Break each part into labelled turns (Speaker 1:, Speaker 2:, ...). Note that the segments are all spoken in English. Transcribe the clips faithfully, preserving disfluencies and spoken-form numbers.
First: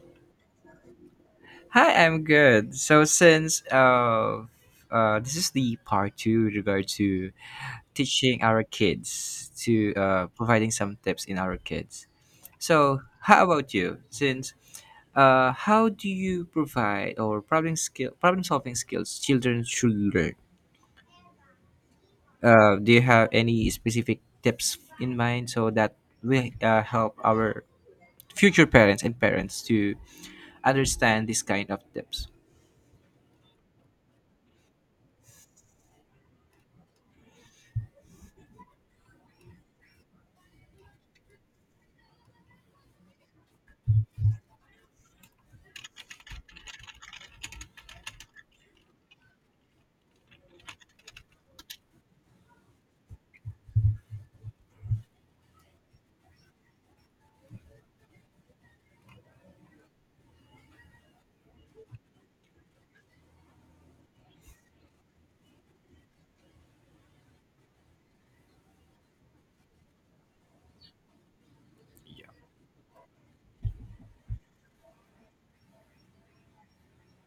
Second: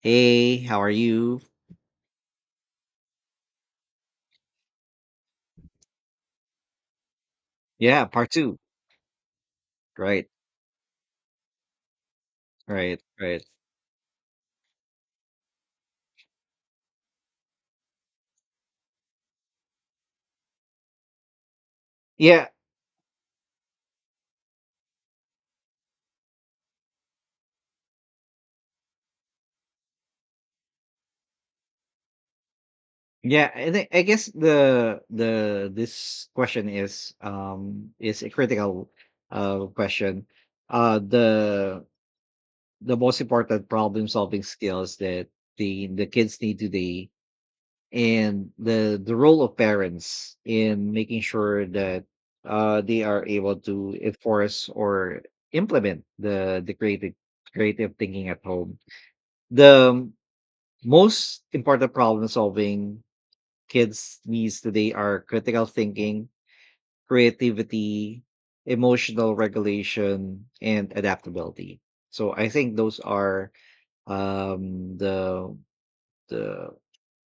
Speaker 1: Hey, how are you?
Speaker 2: Hi, I'm good. So since uh, uh, this is the part two with regard to
Speaker 1: Yeah, part
Speaker 2: teaching
Speaker 1: two.
Speaker 2: our kids to uh,
Speaker 1: Right,
Speaker 2: providing some tips in our kids.
Speaker 1: right,
Speaker 2: So how
Speaker 1: right.
Speaker 2: about you? Since uh, How do you provide or problem skill problem solving skills children should learn?
Speaker 1: Yeah,
Speaker 2: Uh, do you have any specific tips in mind so that we uh, help our future parents and parents to understand this kind of tips?
Speaker 1: yeah, I think I guess the the this question is um is a critical uh question. Uh the the most important problem solving skills that the the kids need today and the the role of parents in making sure that uh they are able to enforce or implement the the creative creative thinking at home. The most important problem solving kids needs today are critical thinking, creativity, emotional regulation, and adaptability. So I think those are um, the the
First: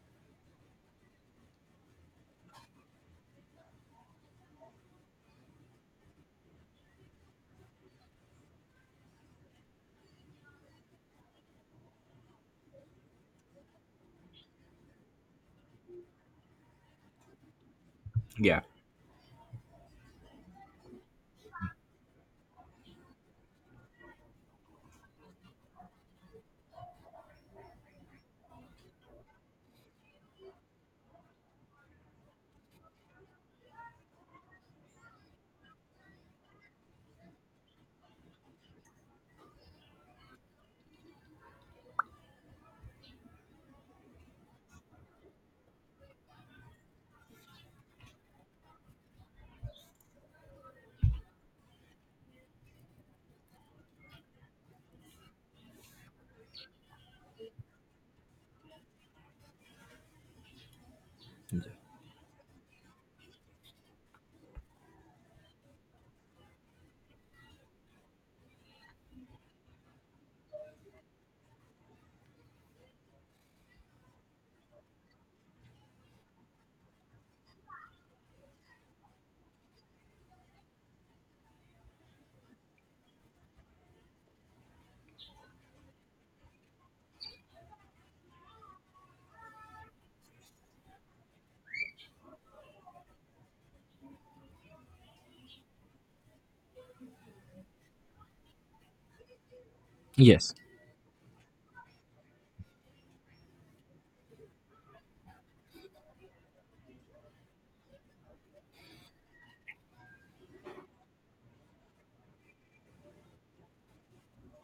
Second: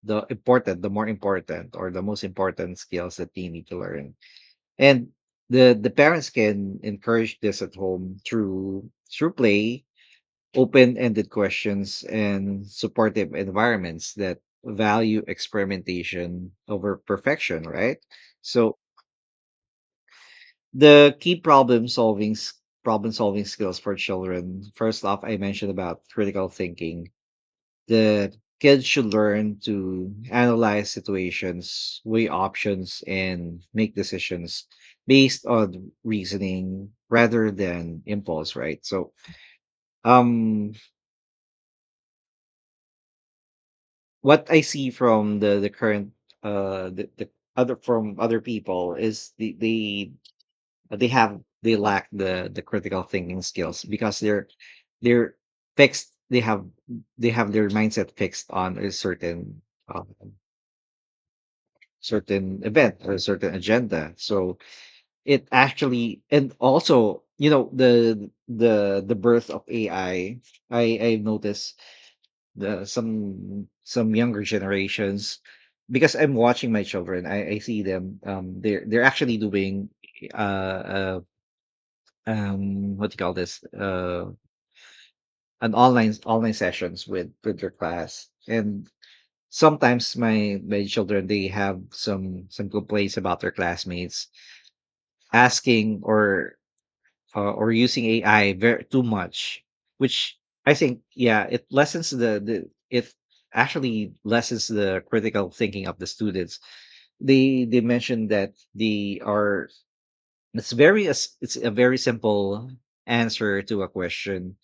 Speaker 1: the important, the more important, or the most important skills that they need to learn. And the the parents can encourage this at home through through play, open-ended questions, and supportive environments that value experimentation over perfection, right?
Speaker 2: Yeah.
Speaker 1: So the key problem solving s- problem solving skills for children, first off, I mentioned about critical thinking. The kids should learn to analyze situations, weigh options, and make decisions based on reasoning rather than impulse, right? So um what I see from the the current uh the, the other from other people is the they they have they lack the the critical thinking skills because they're they're fixed. They have they have their mindset fixed on a certain um, certain event or a certain agenda. So it actually, and also, you know, the the the birth of AI, i i I noticed the some some younger generations, because I'm watching my children. I, I see them. Um, they're they're actually doing uh, uh um what do you call this, uh an online online sessions with with their class. And sometimes my my children, they have some some complaints about their classmates asking or uh, or using A I very too much, which,
Speaker 2: Yes.
Speaker 1: I think, yeah, it lessens the the it actually lessens the critical thinking of the students. They they mentioned that they are it's very, as it's a very simple answer to a question,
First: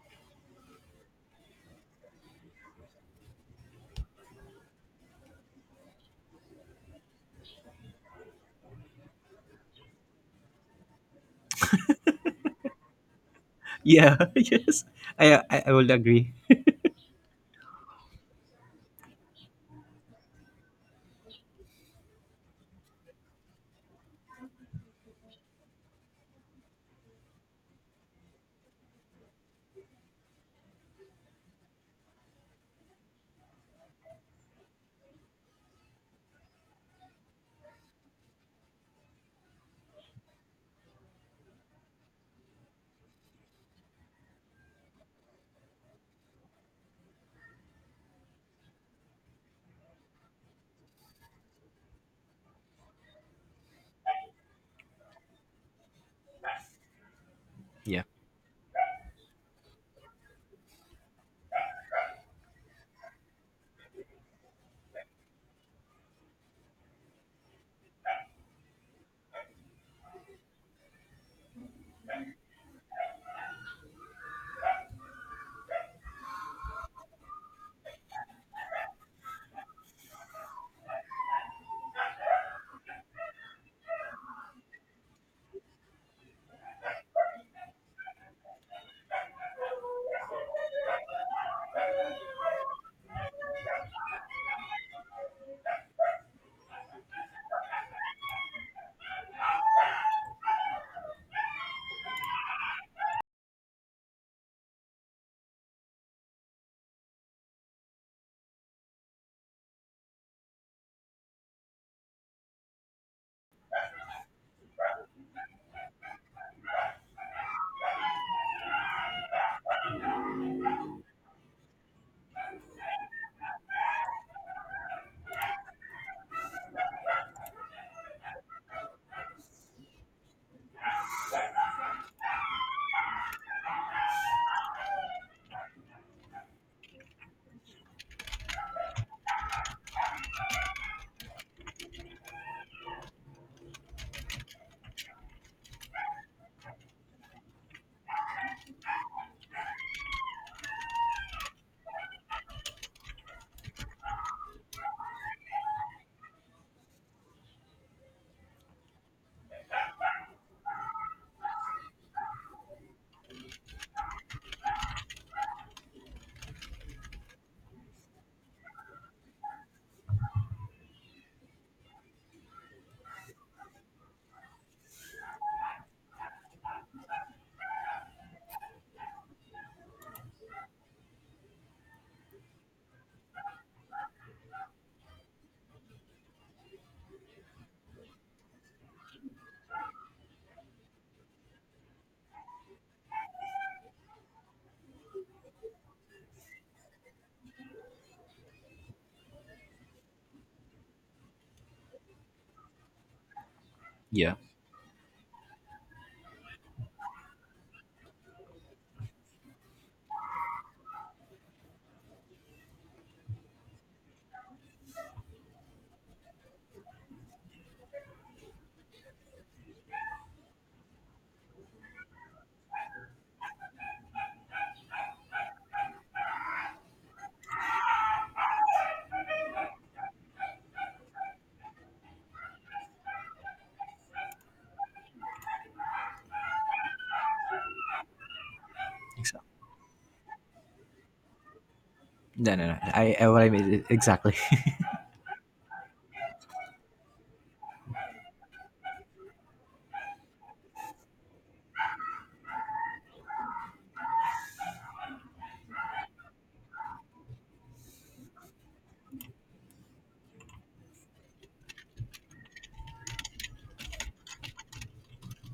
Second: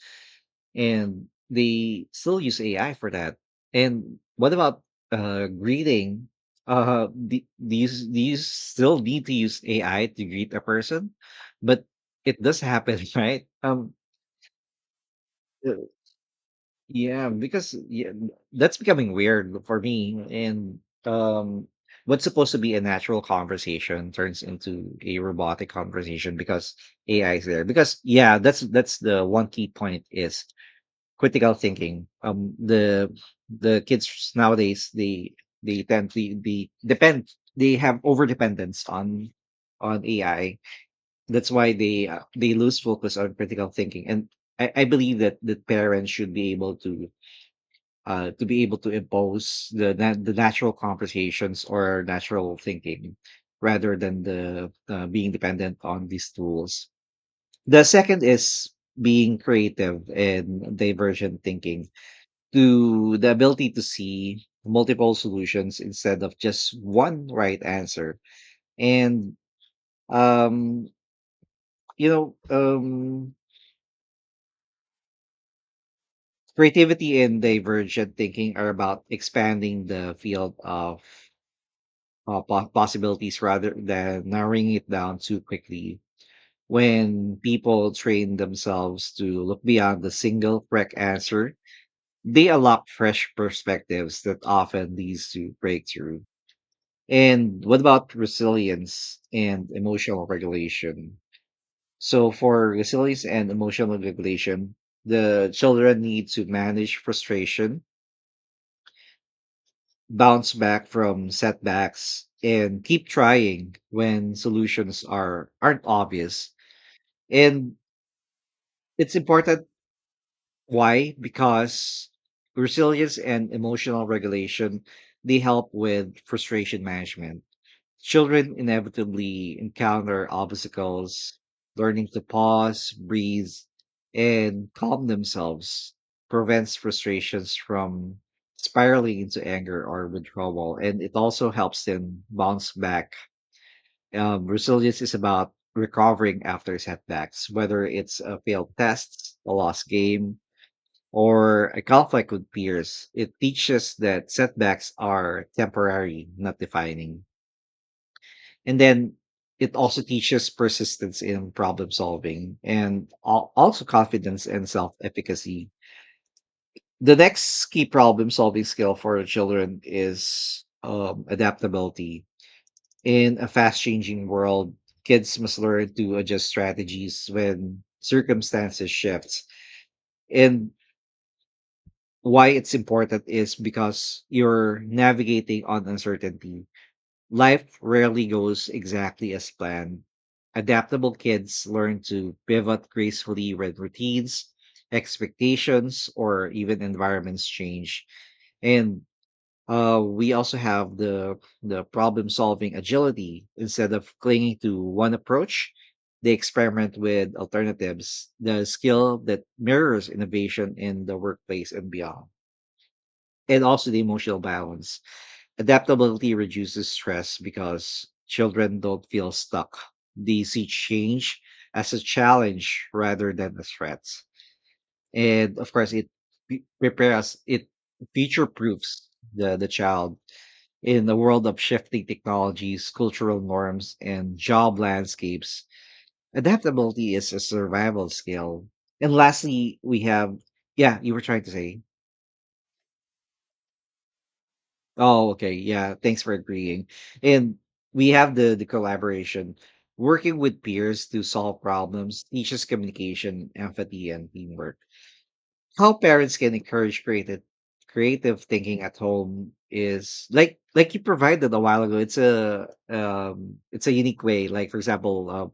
Speaker 1: and they still use A I for that. And what about uh greeting? Uh, do, do you do you still need to use A I to greet a person? But it does happen, right? Um,
Speaker 2: Yeah, yes, I, I
Speaker 1: Uh,
Speaker 2: I will agree.
Speaker 1: Yeah, because, yeah, that's becoming weird for me. And um, what's supposed to be a natural conversation turns into a robotic conversation because A I is there. Because, yeah, that's that's the one key point is critical thinking. Um, the the kids nowadays, they they tend to be depend they have over dependence on on A I. That's why they uh, they lose focus on critical thinking. And I, I believe that the parents should be able to uh, to be able to impose the na- the natural conversations or natural thinking rather than the uh, being dependent on these tools. The
Speaker 2: Yeah,
Speaker 1: second is being creative and divergent thinking, to the ability to see multiple solutions instead of just one right answer. And um you know um creativity and divergent thinking are about expanding the field of uh, po- possibilities rather than narrowing it down too quickly. When people train themselves to look beyond the single correct answer, they unlock fresh perspectives that often leads to breakthrough. And what about resilience and emotional regulation? So, for resilience and emotional regulation, the children need to manage frustration, bounce back from setbacks, and keep trying when solutions are aren't obvious. And it's important. Why? Because resilience and emotional regulation, they help with frustration management. Children inevitably encounter obstacles. Learning to pause, breathe, and calm themselves prevents frustrations from spiraling into anger or withdrawal. And it also helps them bounce back. Um, resilience is about recovering after setbacks, whether it's a failed test, a lost game, or a conflict with peers. It teaches that setbacks are temporary, not defining. And then it also teaches persistence in problem solving, and al- also confidence and self efficacy. The next key problem solving skill for children is um, adaptability. In a fast changing world, kids must learn to adjust strategies when circumstances shift. And why it's important is because you're navigating on uncertainty. Life rarely goes exactly as planned. Adaptable kids learn to pivot gracefully when routines, expectations, or even environments change. And uh, we also have the the problem solving agility. Instead of
Speaker 2: yeah,
Speaker 1: clinging to one approach, they experiment with alternatives, the skill that mirrors innovation in the workplace and beyond. And also the emotional balance. Adaptability reduces stress because children don't feel stuck. They see change as a challenge rather than a threat. And of course, it pre- prepares, it future proofs the, the child in the world of shifting technologies, cultural norms, and job landscapes. Adaptability is a survival skill. And
Speaker 2: exactly.
Speaker 1: lastly, we have, yeah, you were trying to say.
Speaker 2: No, no, no. I, I What I mean is exactly.
Speaker 1: Oh, okay. Yeah, thanks for agreeing. And we have the the collaboration. Working with peers to solve problems teaches communication, empathy, and teamwork. How parents can encourage creative creative thinking at home is like like you provided a while ago. It's a um it's a unique way. Like, for example, uh,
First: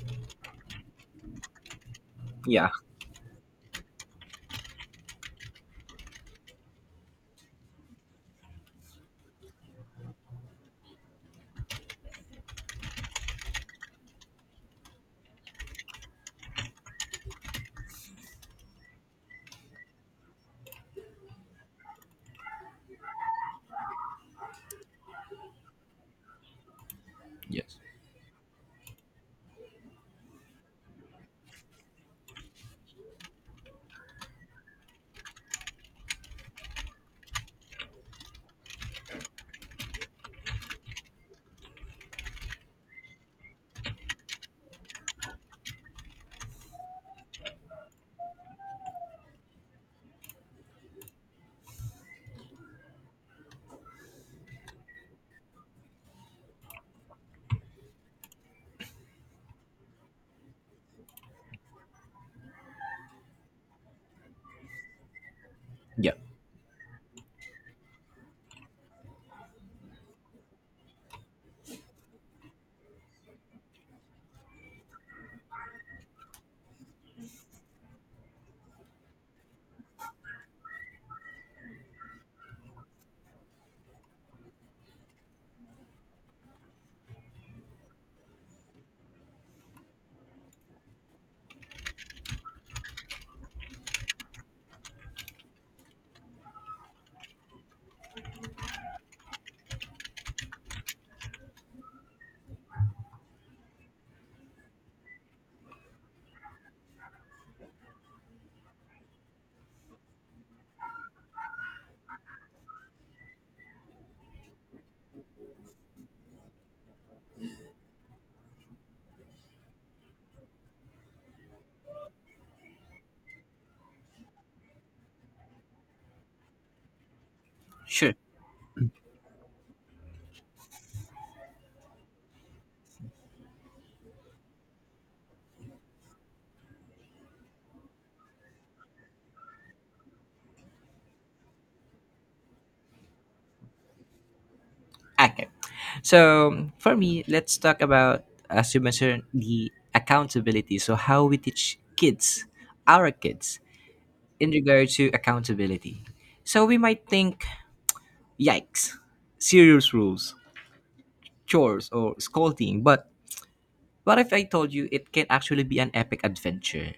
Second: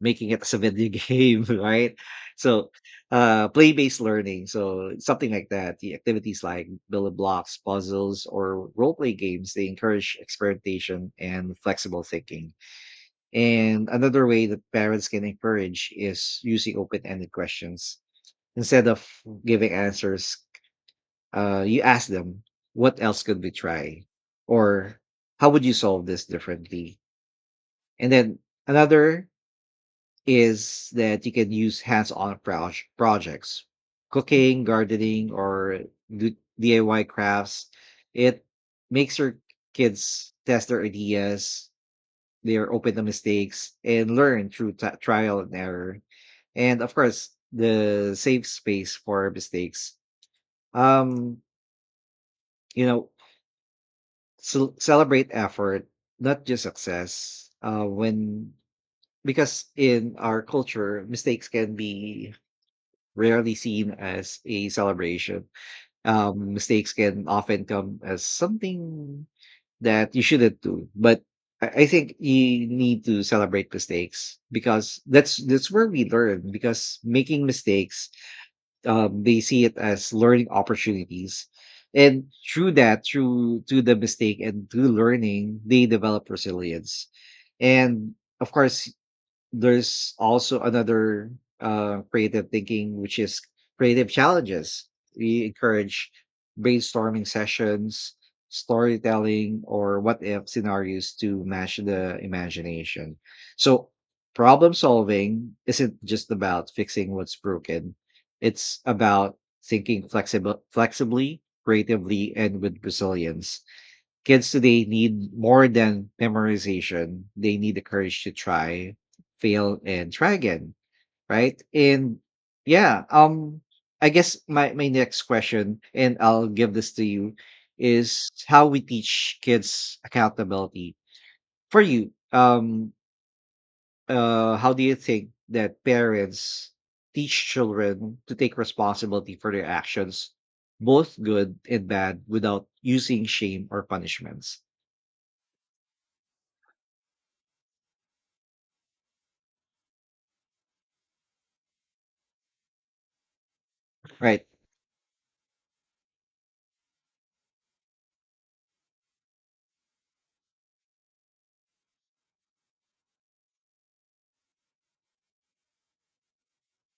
Speaker 1: making it as a video game, right? So,
Speaker 2: Yeah.
Speaker 1: uh, play-based learning, so something like that. The activities like building blocks, puzzles, or role-play games, they encourage experimentation and flexible thinking. And another way that parents can encourage is using open-ended questions. Instead of giving answers, uh, you ask them, what else could we try? Or how would you solve this differently?
Speaker 2: Yes.
Speaker 1: And then another is that you can use hands-on proj- projects, cooking, gardening, or do D I Y crafts. It makes your kids test their ideas, they're open to mistakes, and learn through t- trial and error. And of course, the safe space for mistakes. Um, you know, cel- Celebrate effort, not just success. Uh, when Because in our culture, mistakes can be rarely seen as a celebration.
Speaker 2: Yeah.
Speaker 1: Um, mistakes can often come as something that you shouldn't do, but I I think you need to celebrate mistakes because that's that's where we learn. Because making mistakes, um, they see it as learning opportunities, and through that, through to the mistake and through learning, they develop resilience. And of course, there's also another uh, creative thinking, which is creative challenges. We encourage brainstorming sessions, storytelling, or what if scenarios to match the imagination. So, problem solving isn't just about fixing what's broken, it's about thinking flexible, flexibly, creatively, and with resilience. Kids today need more than memorization. They need the courage to try, fail, and try again. Right. And, yeah, um, I guess my, my next question, and I'll give this to you,
Speaker 2: Sure.
Speaker 1: is how we teach kids accountability. For you, um, uh, how do you think that parents teach children to take responsibility for their actions, both good and bad, without using shame or punishments,
Speaker 2: Okay. So for me, let's talk about, as you mentioned, the accountability. So how we teach kids, our kids,
Speaker 1: right?
Speaker 2: in regard to accountability. So we might think, yikes, serious rules, chores, or scolding, but what if I told you it can actually be an epic adventure?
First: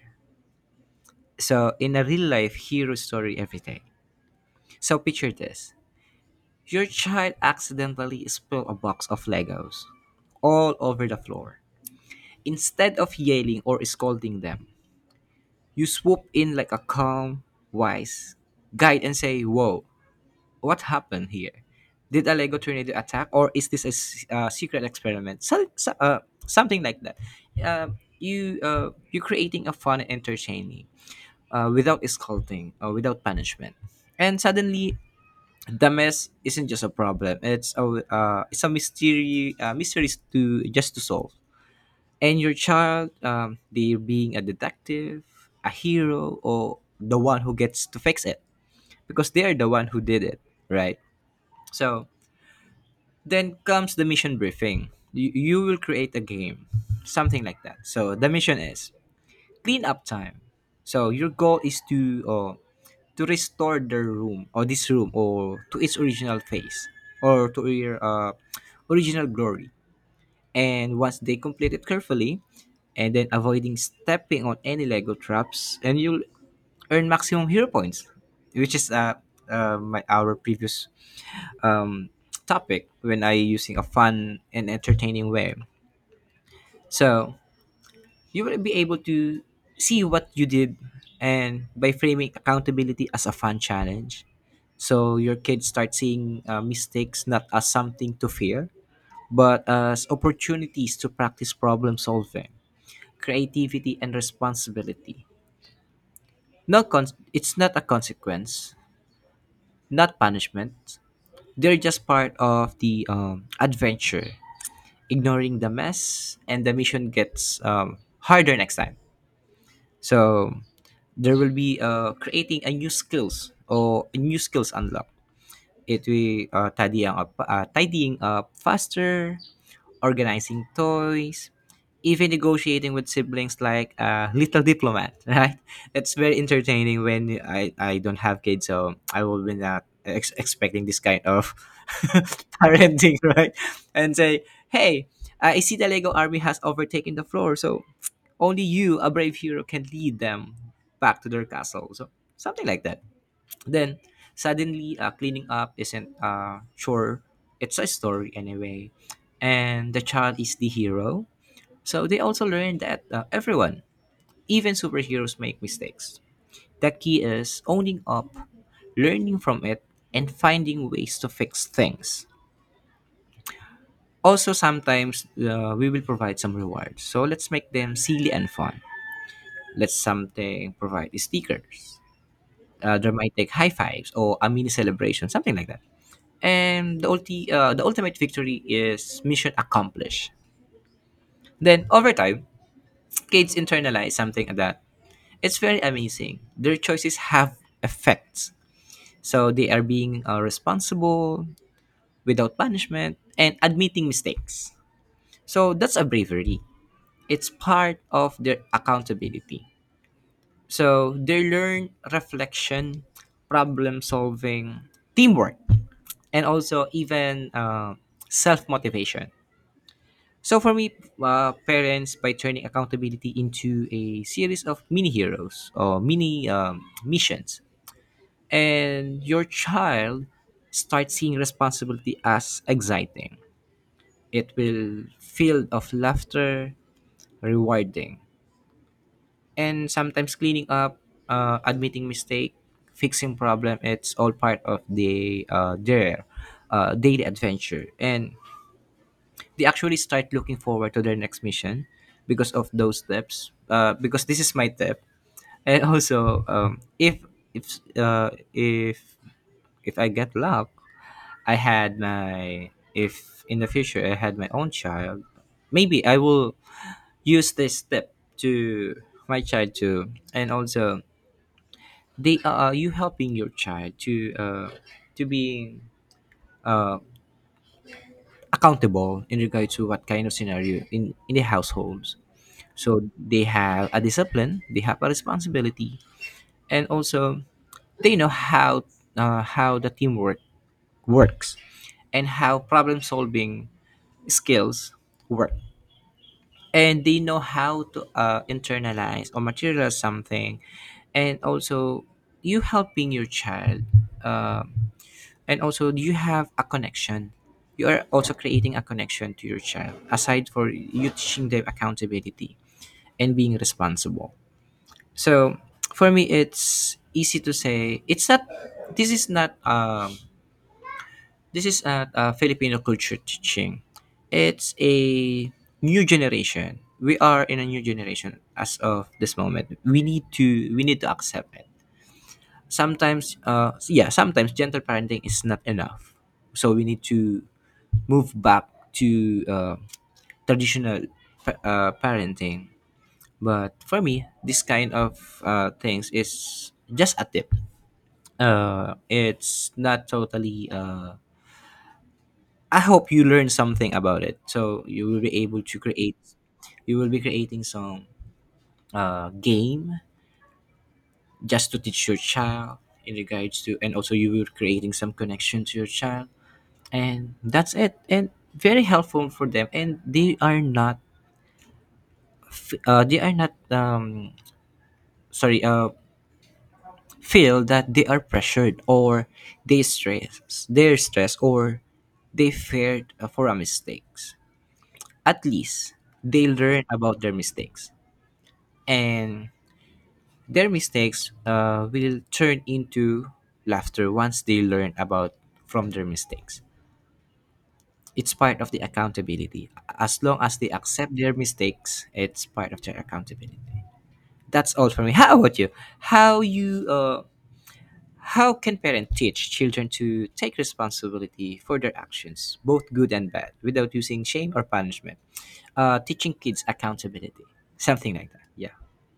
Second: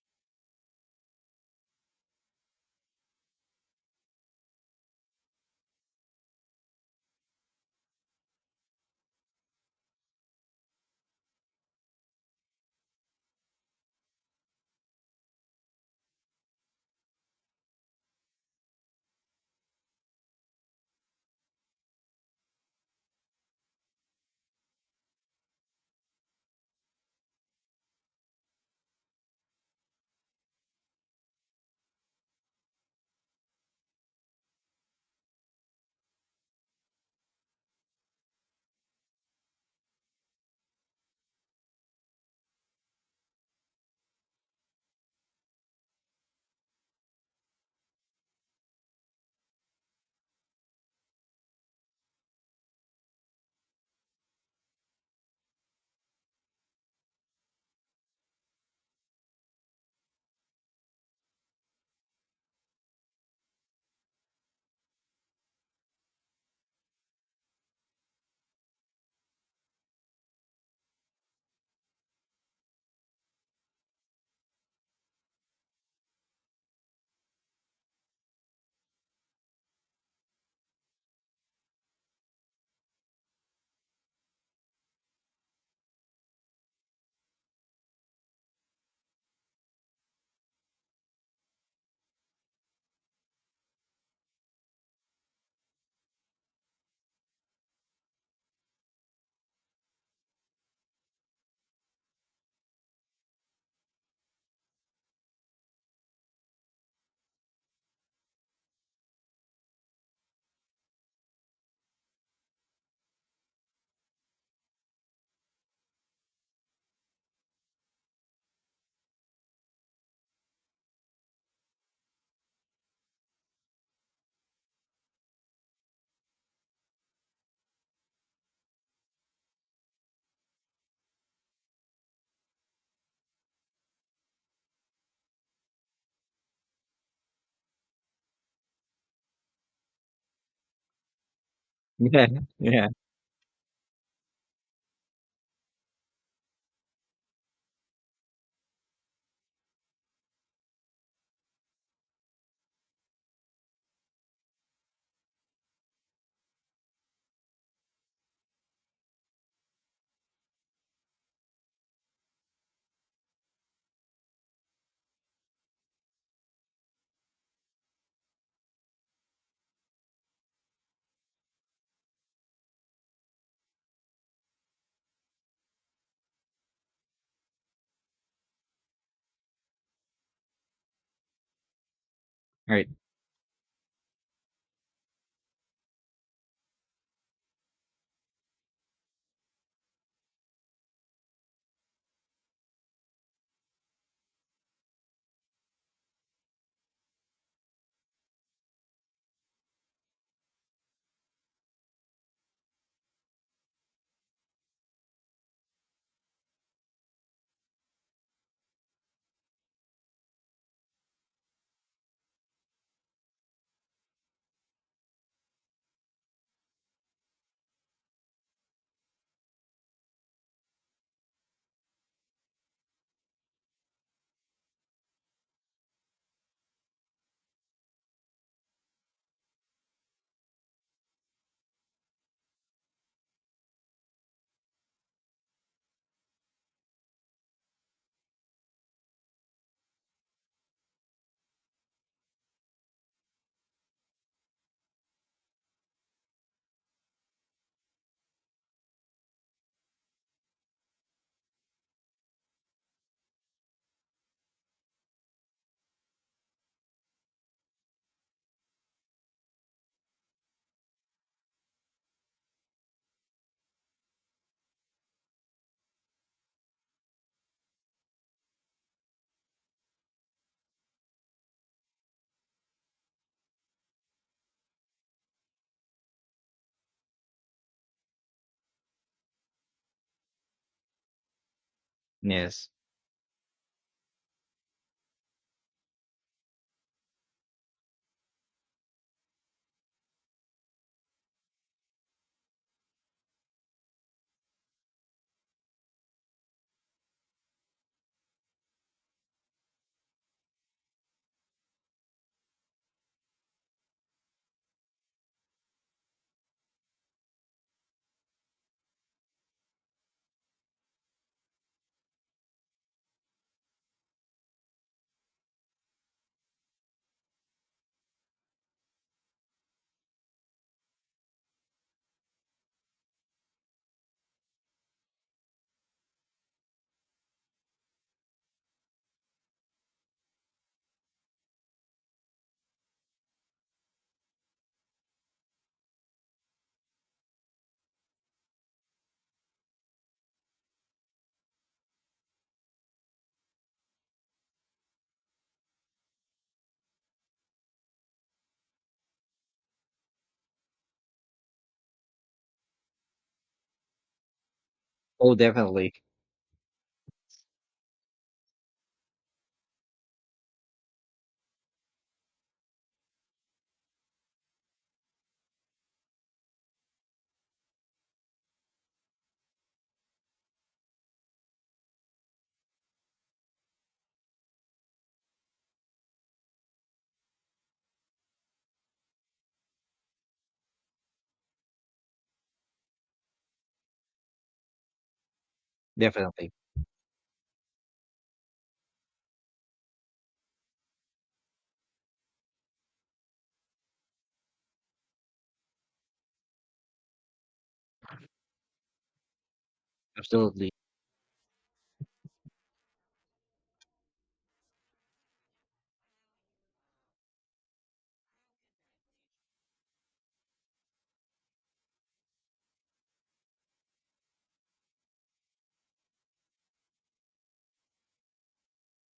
Speaker 2: So, in a real life hero story every day. So, picture this: your child accidentally spilled a box of Legos all over the floor. Instead of yelling or scolding them, you swoop in like a calm, wise guide and say, "Whoa, what happened here? Did a Lego tornado attack, or is this a s- uh, secret experiment?" So, so- uh, something like that. Um you uh, you're creating a fun and entertaining, uh, without scolding or without punishment. And suddenly, the mess isn't just a problem; it's a, uh, it's a mystery, uh, mysteries to just to solve. And your child, um, they're being a detective, a hero, or the one who gets to fix it because they are the one who did it, right? So then comes the mission briefing. You, you will create a game, something like that. So the mission is cleanup time. So your goal is to, uh, to restore the room or this room or to its original face or to your, uh, original glory. And once they complete it carefully, and then avoiding stepping on any Lego traps, and you'll earn maximum hero points, which is uh, uh my our previous um topic when I using a fun and entertaining way. So you will be able to see what you did, and by framing accountability as a fun challenge, so your kids start seeing uh, mistakes not as something to fear but as opportunities to practice problem solving, creativity, and responsibility. Not con- It's not a consequence, not punishment, they're just part of the um, adventure. Ignoring the mess and the mission gets um, harder next time. So there will be, uh, creating a new skills or new skills unlock. It we uh, Tidying up, uh, tidying up faster, organizing toys, even negotiating with siblings like a little diplomat, right? That's very entertaining. When I, I don't have kids, so I will be not ex- expecting this kind of
Speaker 1: Yeah, yeah,
Speaker 2: parenting, right? And say, hey, I see the Lego army has overtaken the floor, so only you, a brave hero, can lead them back to their castle. So something like that. Then suddenly, uh, cleaning up isn't a chore; it's a story anyway. And the child is the hero, so they also learn that, uh, everyone, even superheroes, make mistakes. The key is owning up, learning from it, and finding ways to fix things. Also, sometimes uh, we will provide some rewards, so let's make them silly and fun. Let's something provide stickers,
Speaker 1: right.
Speaker 2: uh, dramatic high fives, or a mini celebration, something like that. And the ulti, uh, the ultimate victory is mission accomplished. Then over time, kids internalize something that it's very amazing. Their choices have effects, so they are being, uh, responsible without punishment and admitting mistakes. So that's a bravery. It's part of their accountability. So they learn reflection, problem solving, teamwork, and also even, uh, self motivation. So for me, uh, parents by turning accountability into a series of mini heroes or mini, um, missions, and your child starts seeing responsibility as exciting. It will filled of laughter, rewarding, and sometimes cleaning up, uh, admitting mistake, fixing problem. It's all part of the, uh, their, uh, daily adventure, and they actually start looking forward to their next mission because of those steps, uh, because this is my tip. And also, um, if if uh, if if I get luck, I had my if in the future I had my own child, maybe I will use this step to my child too. And also they, uh, are you helping your child to, uh, to be accountable in regard to what kind of scenario in in the households.
Speaker 1: Yes.
Speaker 2: So they have a discipline, they have a responsibility, and also they know how, uh, how the teamwork works, and how problem solving skills work. And they know how to, uh, internalize or materialize something, and also you helping your child, um, and also you have a connection. You are also creating a connection to your child aside for you teaching them accountability and being responsible. So for me, it's easy to say it's not. This is not. Um, this is not a Filipino culture teaching. It's a new generation. We are in a new generation as of this moment. We need to. We need to accept it. Sometimes, uh, yeah, sometimes gentle parenting is not enough. So we need to move back to, uh, traditional pa- uh, parenting. But for me, this kind of, uh, things is just a tip. Uh, it's not totally. Uh, I hope you learn something about it, so you will be
Speaker 1: Oh,
Speaker 2: able to
Speaker 1: definitely,
Speaker 2: create. You will be creating some, uh, game just to teach your child in regards to, and also you will creating some connection to your child, and that's it. And very helpful for them, and they are not. Uh, they are not. Um, sorry. Uh, feel that they are pressured or they stress they're stressed or they feared, uh, for a mistakes. At least they
Speaker 1: definitely,
Speaker 2: learn about their mistakes, and their mistakes, uh, will turn into laughter once they learn about from their mistakes. It's part of the accountability. As long as
Speaker 1: absolutely.
Speaker 2: they accept their mistakes, it's part of their accountability. That's all for me. How about you? How you, uh, how can parents teach children to take responsibility for their actions, both good and bad, without using shame or punishment? Uh, teaching kids accountability, something like that. Yeah,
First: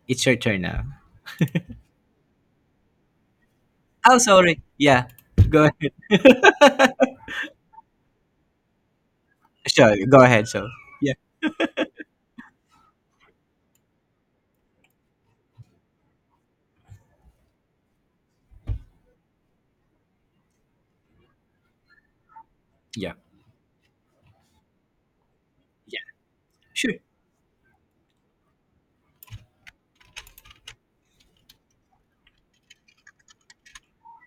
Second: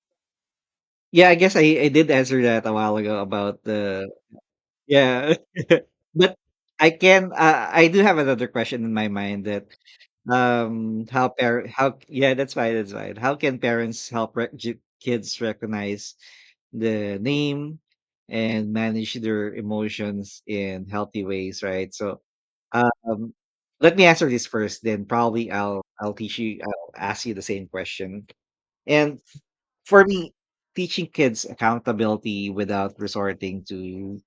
Speaker 2: it's your turn now.
Speaker 1: Yeah, I guess I I did answer that a while ago about the
Speaker 2: Oh, sorry. Yeah,
Speaker 1: Yeah,
Speaker 2: go ahead.
Speaker 1: but I can, uh, I do have another question in my mind. That,
Speaker 2: Sure, go ahead. So
Speaker 1: Um,
Speaker 2: yeah,
Speaker 1: how par how yeah, that's fine, that's fine. How can parents help rec g kids recognize the name and manage their emotions in healthy ways, right? So,
Speaker 2: yeah,
Speaker 1: um, let me answer this first, then probably I'll
Speaker 2: yeah.
Speaker 1: I'll teach you I'll
Speaker 2: Sure.
Speaker 1: ask you the same question. And for me, teaching kids accountability without resorting to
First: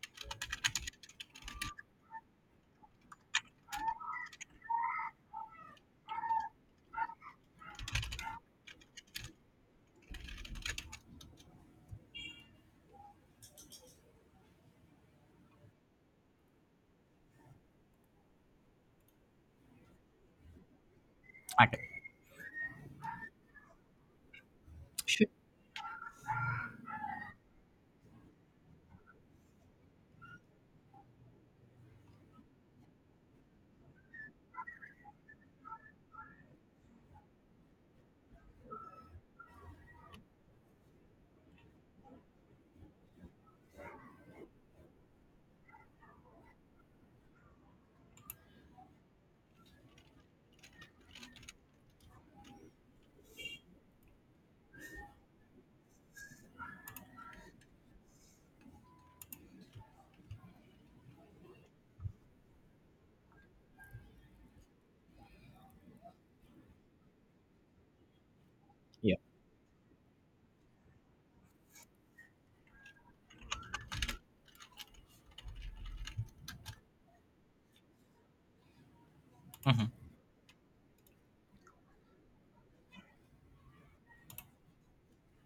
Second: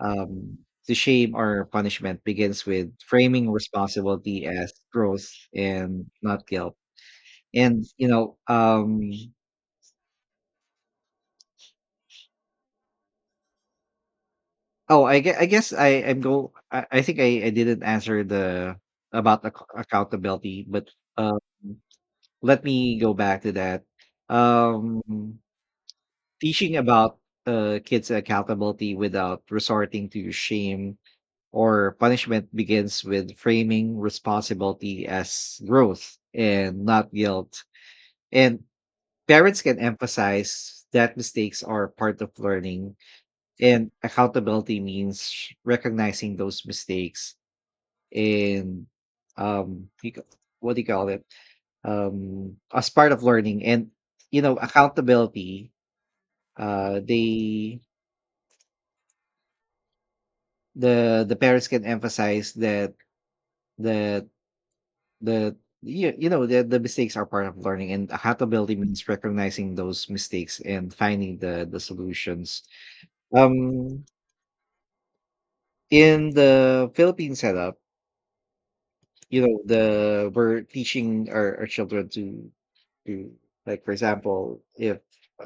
Speaker 1: um, the shame or punishment begins with framing responsibility as growth and not guilt. And, you know, um, oh, I, gue- I guess I am go. I, I think I, I didn't answer the about ac- accountability, but uh,
Speaker 2: Okay.
Speaker 1: let me go back to that.
Speaker 2: Sure.
Speaker 1: Um, Teaching about uh, kids accountability without resorting to shame or punishment begins with framing responsibility as growth and not guilt. And parents can emphasize that mistakes are part of learning, and accountability means recognizing those mistakes. And um you ca- what do you call it um as part of learning, and, you know, accountability, uh they the the parents can emphasize that that the, you, you know, the, the mistakes are part of learning and accountability means
Speaker 2: Yeah.
Speaker 1: recognizing those mistakes and finding the the solutions. um in the philippine setup, you know,
Speaker 2: Hmm.
Speaker 1: the we're teaching our, our children to to like, for example, if,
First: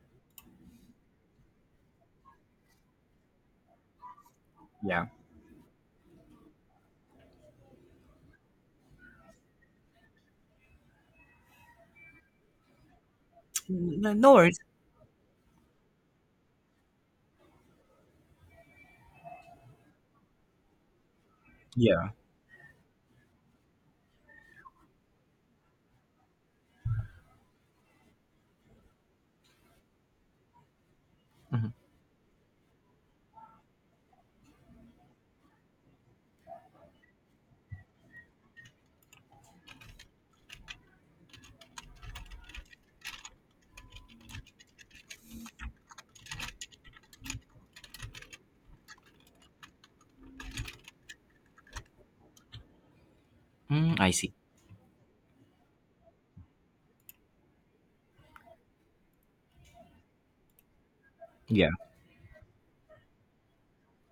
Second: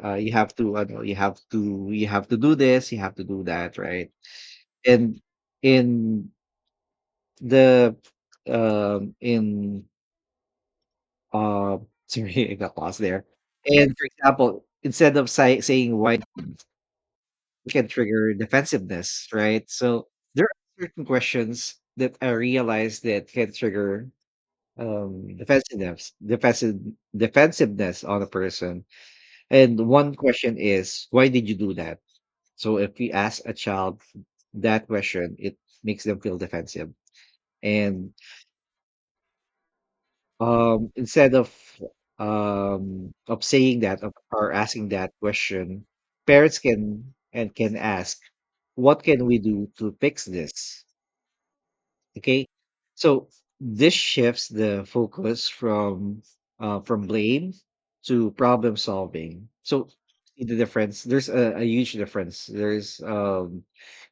Speaker 1: uh, you have to, I know, you have to, you have to do this, you have to do that, right?
Speaker 2: Yeah.
Speaker 1: And in the um in Uh, sorry, I got lost there. And, for
Speaker 2: No, no worries.
Speaker 1: example, instead of say, saying why, it can trigger defensiveness, right? So there are certain questions
Speaker 2: Yeah.
Speaker 1: that I realize that can trigger um defensiveness defensive defensiveness on a person. And one question is, why did you
Speaker 2: Hmm.
Speaker 1: do that? So if we ask a child that question, it makes them feel defensive. And um instead of um of saying that of- or asking that question, parents can and can ask, what can we do to fix this? Okay. So this
Speaker 2: Mm, I see.
Speaker 1: shifts the focus from uh, from blame to problem solving. So see the difference. There's a, a
Speaker 2: Yeah.
Speaker 1: huge difference. There's um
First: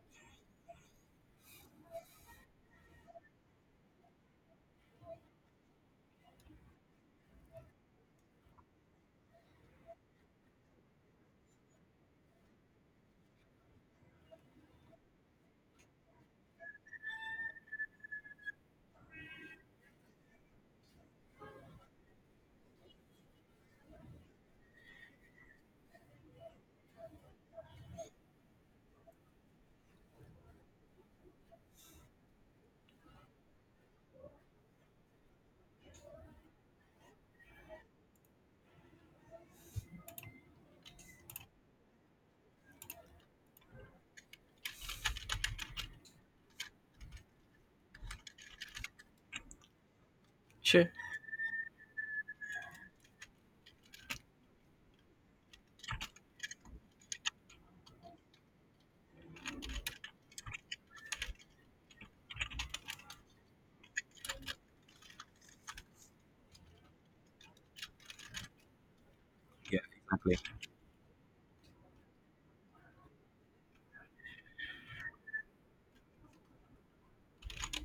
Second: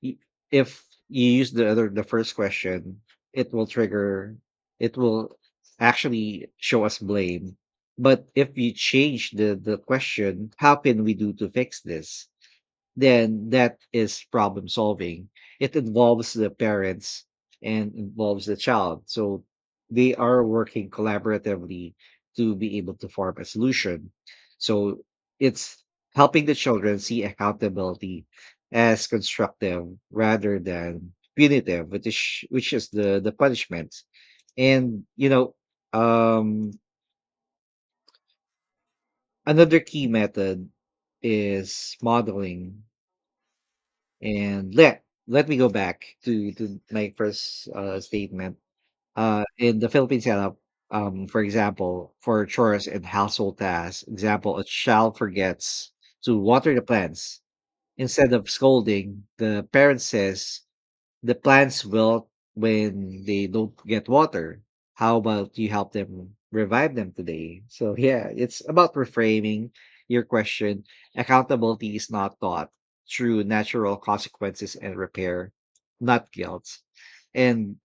Speaker 1: y- if you use the other the first question, it will trigger it will actually show us blame. But if you change the the question, how can we do to fix this? Then that is problem solving. It involves the parents and involves the child. So they are working collaboratively to be able to form a solution. So it's helping the children see accountability as constructive rather than punitive, which is which is the the punishment. And you know, um, another key method is modeling. And let let me go back to to my first uh, statement. Uh, in the Philippine setup,
Speaker 2: Sure.
Speaker 1: um, for example, for chores and household tasks, example, a child forgets to water the plants. Instead of scolding, the parent says, the plants wilt when they don't get water. How about you help them revive them today? So yeah, it's about reframing your
Speaker 2: Exactly.
Speaker 1: question. Accountability is not taught through natural consequences and repair, not guilt. And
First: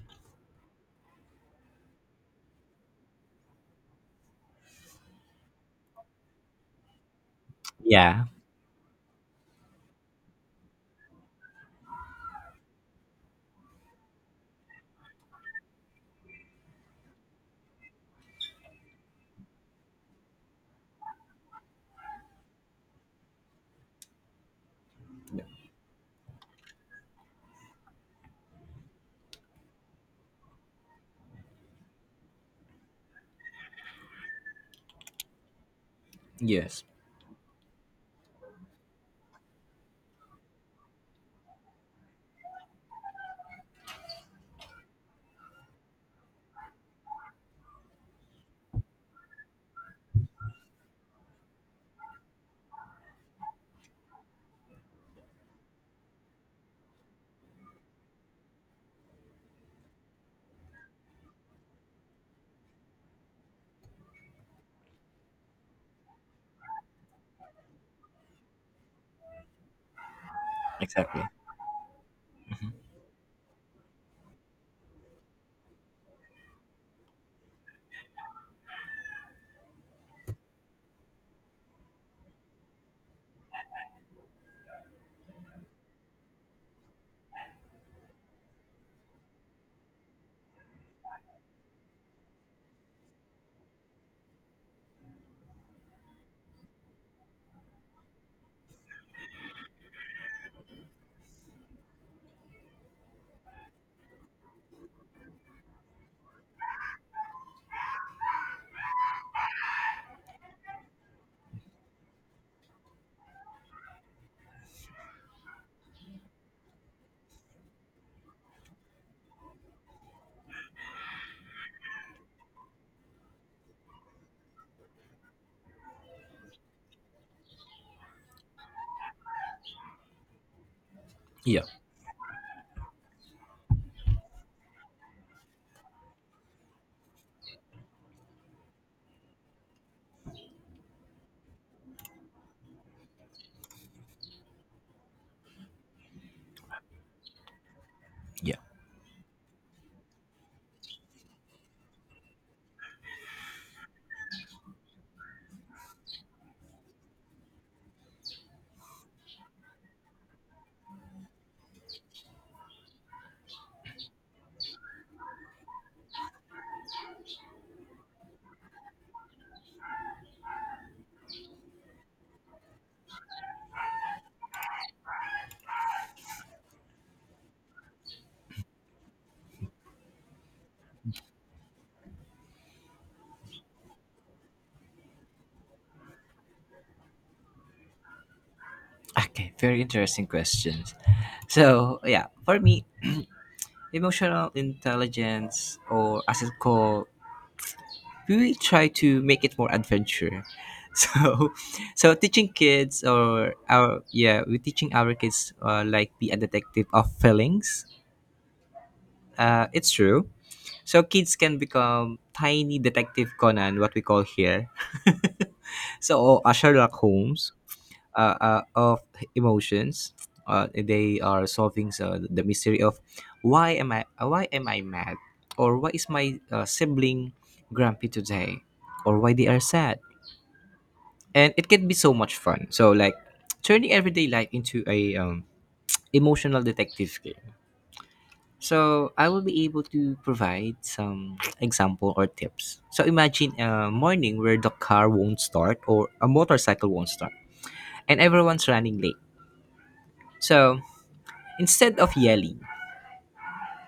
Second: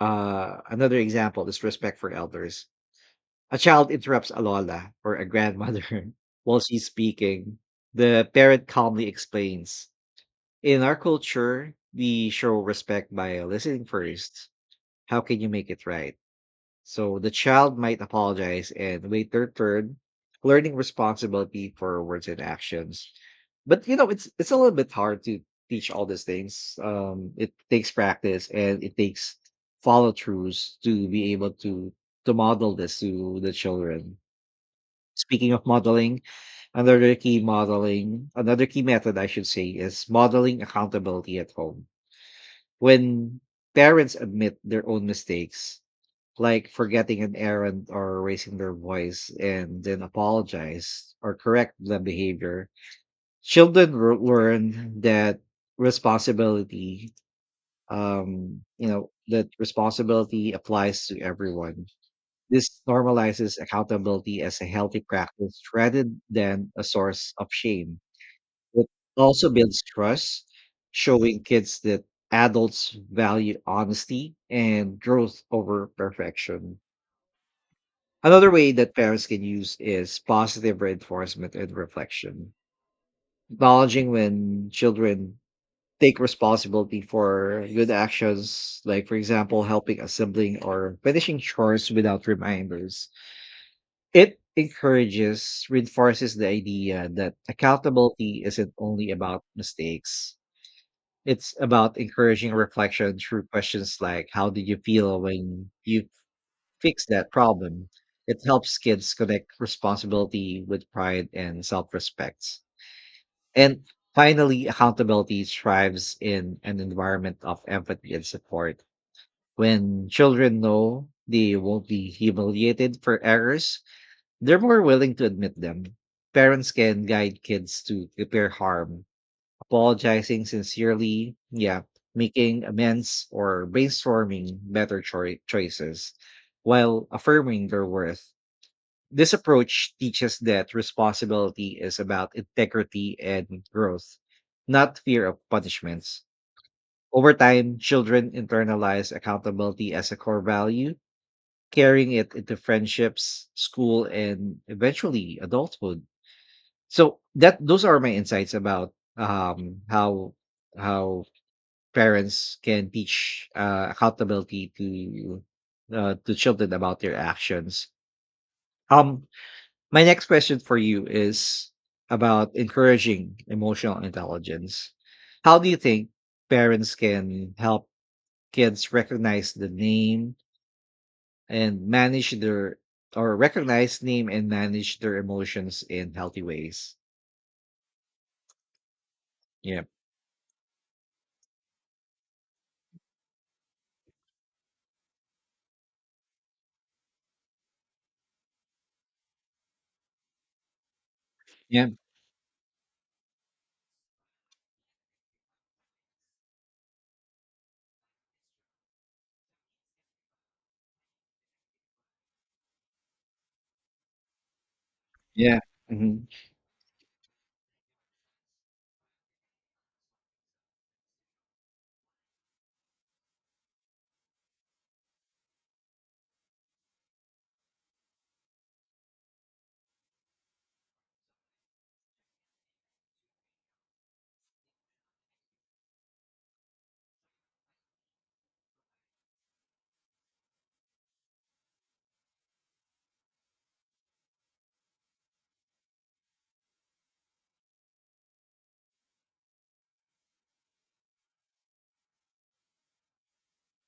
Speaker 1: uh, another example is respect for elders. A child interrupts a lola or a grandmother while she's speaking.
Speaker 2: Yeah.
Speaker 1: The parent calmly explains in our culture, we show respect by listening first. How can you make it right? So the child might apologize and wait their turn, learning responsibility for words and actions. But you know, it's it's a little bit hard to
Speaker 2: Yeah.
Speaker 1: teach all these things. Um, it takes practice and it takes follow throughs to be able to to model this to the children. Speaking of modeling,
Speaker 2: Yes.
Speaker 1: another key modeling, another key method I should say is modeling accountability at home when parents admit their own mistakes, like forgetting an errand or raising their voice and then apologize or correct the behavior, children r- learn that responsibility um you know that responsibility applies to everyone. This normalizes accountability as a healthy practice rather than a source of shame. It also builds trust,
Speaker 2: Exactly.
Speaker 1: showing kids that adults value honesty and growth over perfection. Another way that parents can use is positive reinforcement and reflection. Acknowledging when children take responsibility for good actions, like, for example, helping a sibling or finishing chores without reminders. It encourages, reinforces the idea that accountability isn't only about mistakes. It's about encouraging reflection through questions like how did you feel when you fixed that problem? It helps kids connect responsibility with pride and self respect. And finally, accountability thrives in an environment of empathy and support. When children know they won't be humiliated for errors, they're more willing to admit them. Parents can guide kids to repair harm, apologizing sincerely,
Speaker 2: Yeah.
Speaker 1: yeah, making amends or brainstorming better choi- choices while affirming their worth. This approach teaches that responsibility is about integrity and growth, not fear of punishments. Over time, children
Speaker 2: Yeah.
Speaker 1: internalize accountability as a core value, carrying it into friendships, school, and eventually adulthood. So that those are my insights about um, how how parents can teach uh, accountability to uh, to children about their actions. Um, my next question for you is about encouraging emotional intelligence. How do you think parents can help kids recognize the name and manage their or recognize name and manage their emotions in healthy ways?
Speaker 2: Okay,
Speaker 1: Yeah,
Speaker 2: very interesting questions. So, yeah, for me, emotional intelligence, or as it's called, we really try to make it more adventure. So,
Speaker 1: yeah,
Speaker 2: so teaching kids or our, yeah, we're teaching our kids, uh, like be a detective of feelings. Uh, it's true. So kids can become tiny detective Conan, what we call here.
Speaker 1: yeah. Hmm.
Speaker 2: So, or a Sherlock Holmes, uh, uh, of emotions. Uh, they are solving, uh, the mystery of why am I uh, why am I mad, or why is my, uh, sibling grumpy today, or why they are sad. And it can be so much fun. So like turning everyday life into a, um, emotional detective game. So I will be able to provide some example or tips. So imagine a morning where the car won't start or a motorcycle won't start and everyone's running late. So instead of yelling,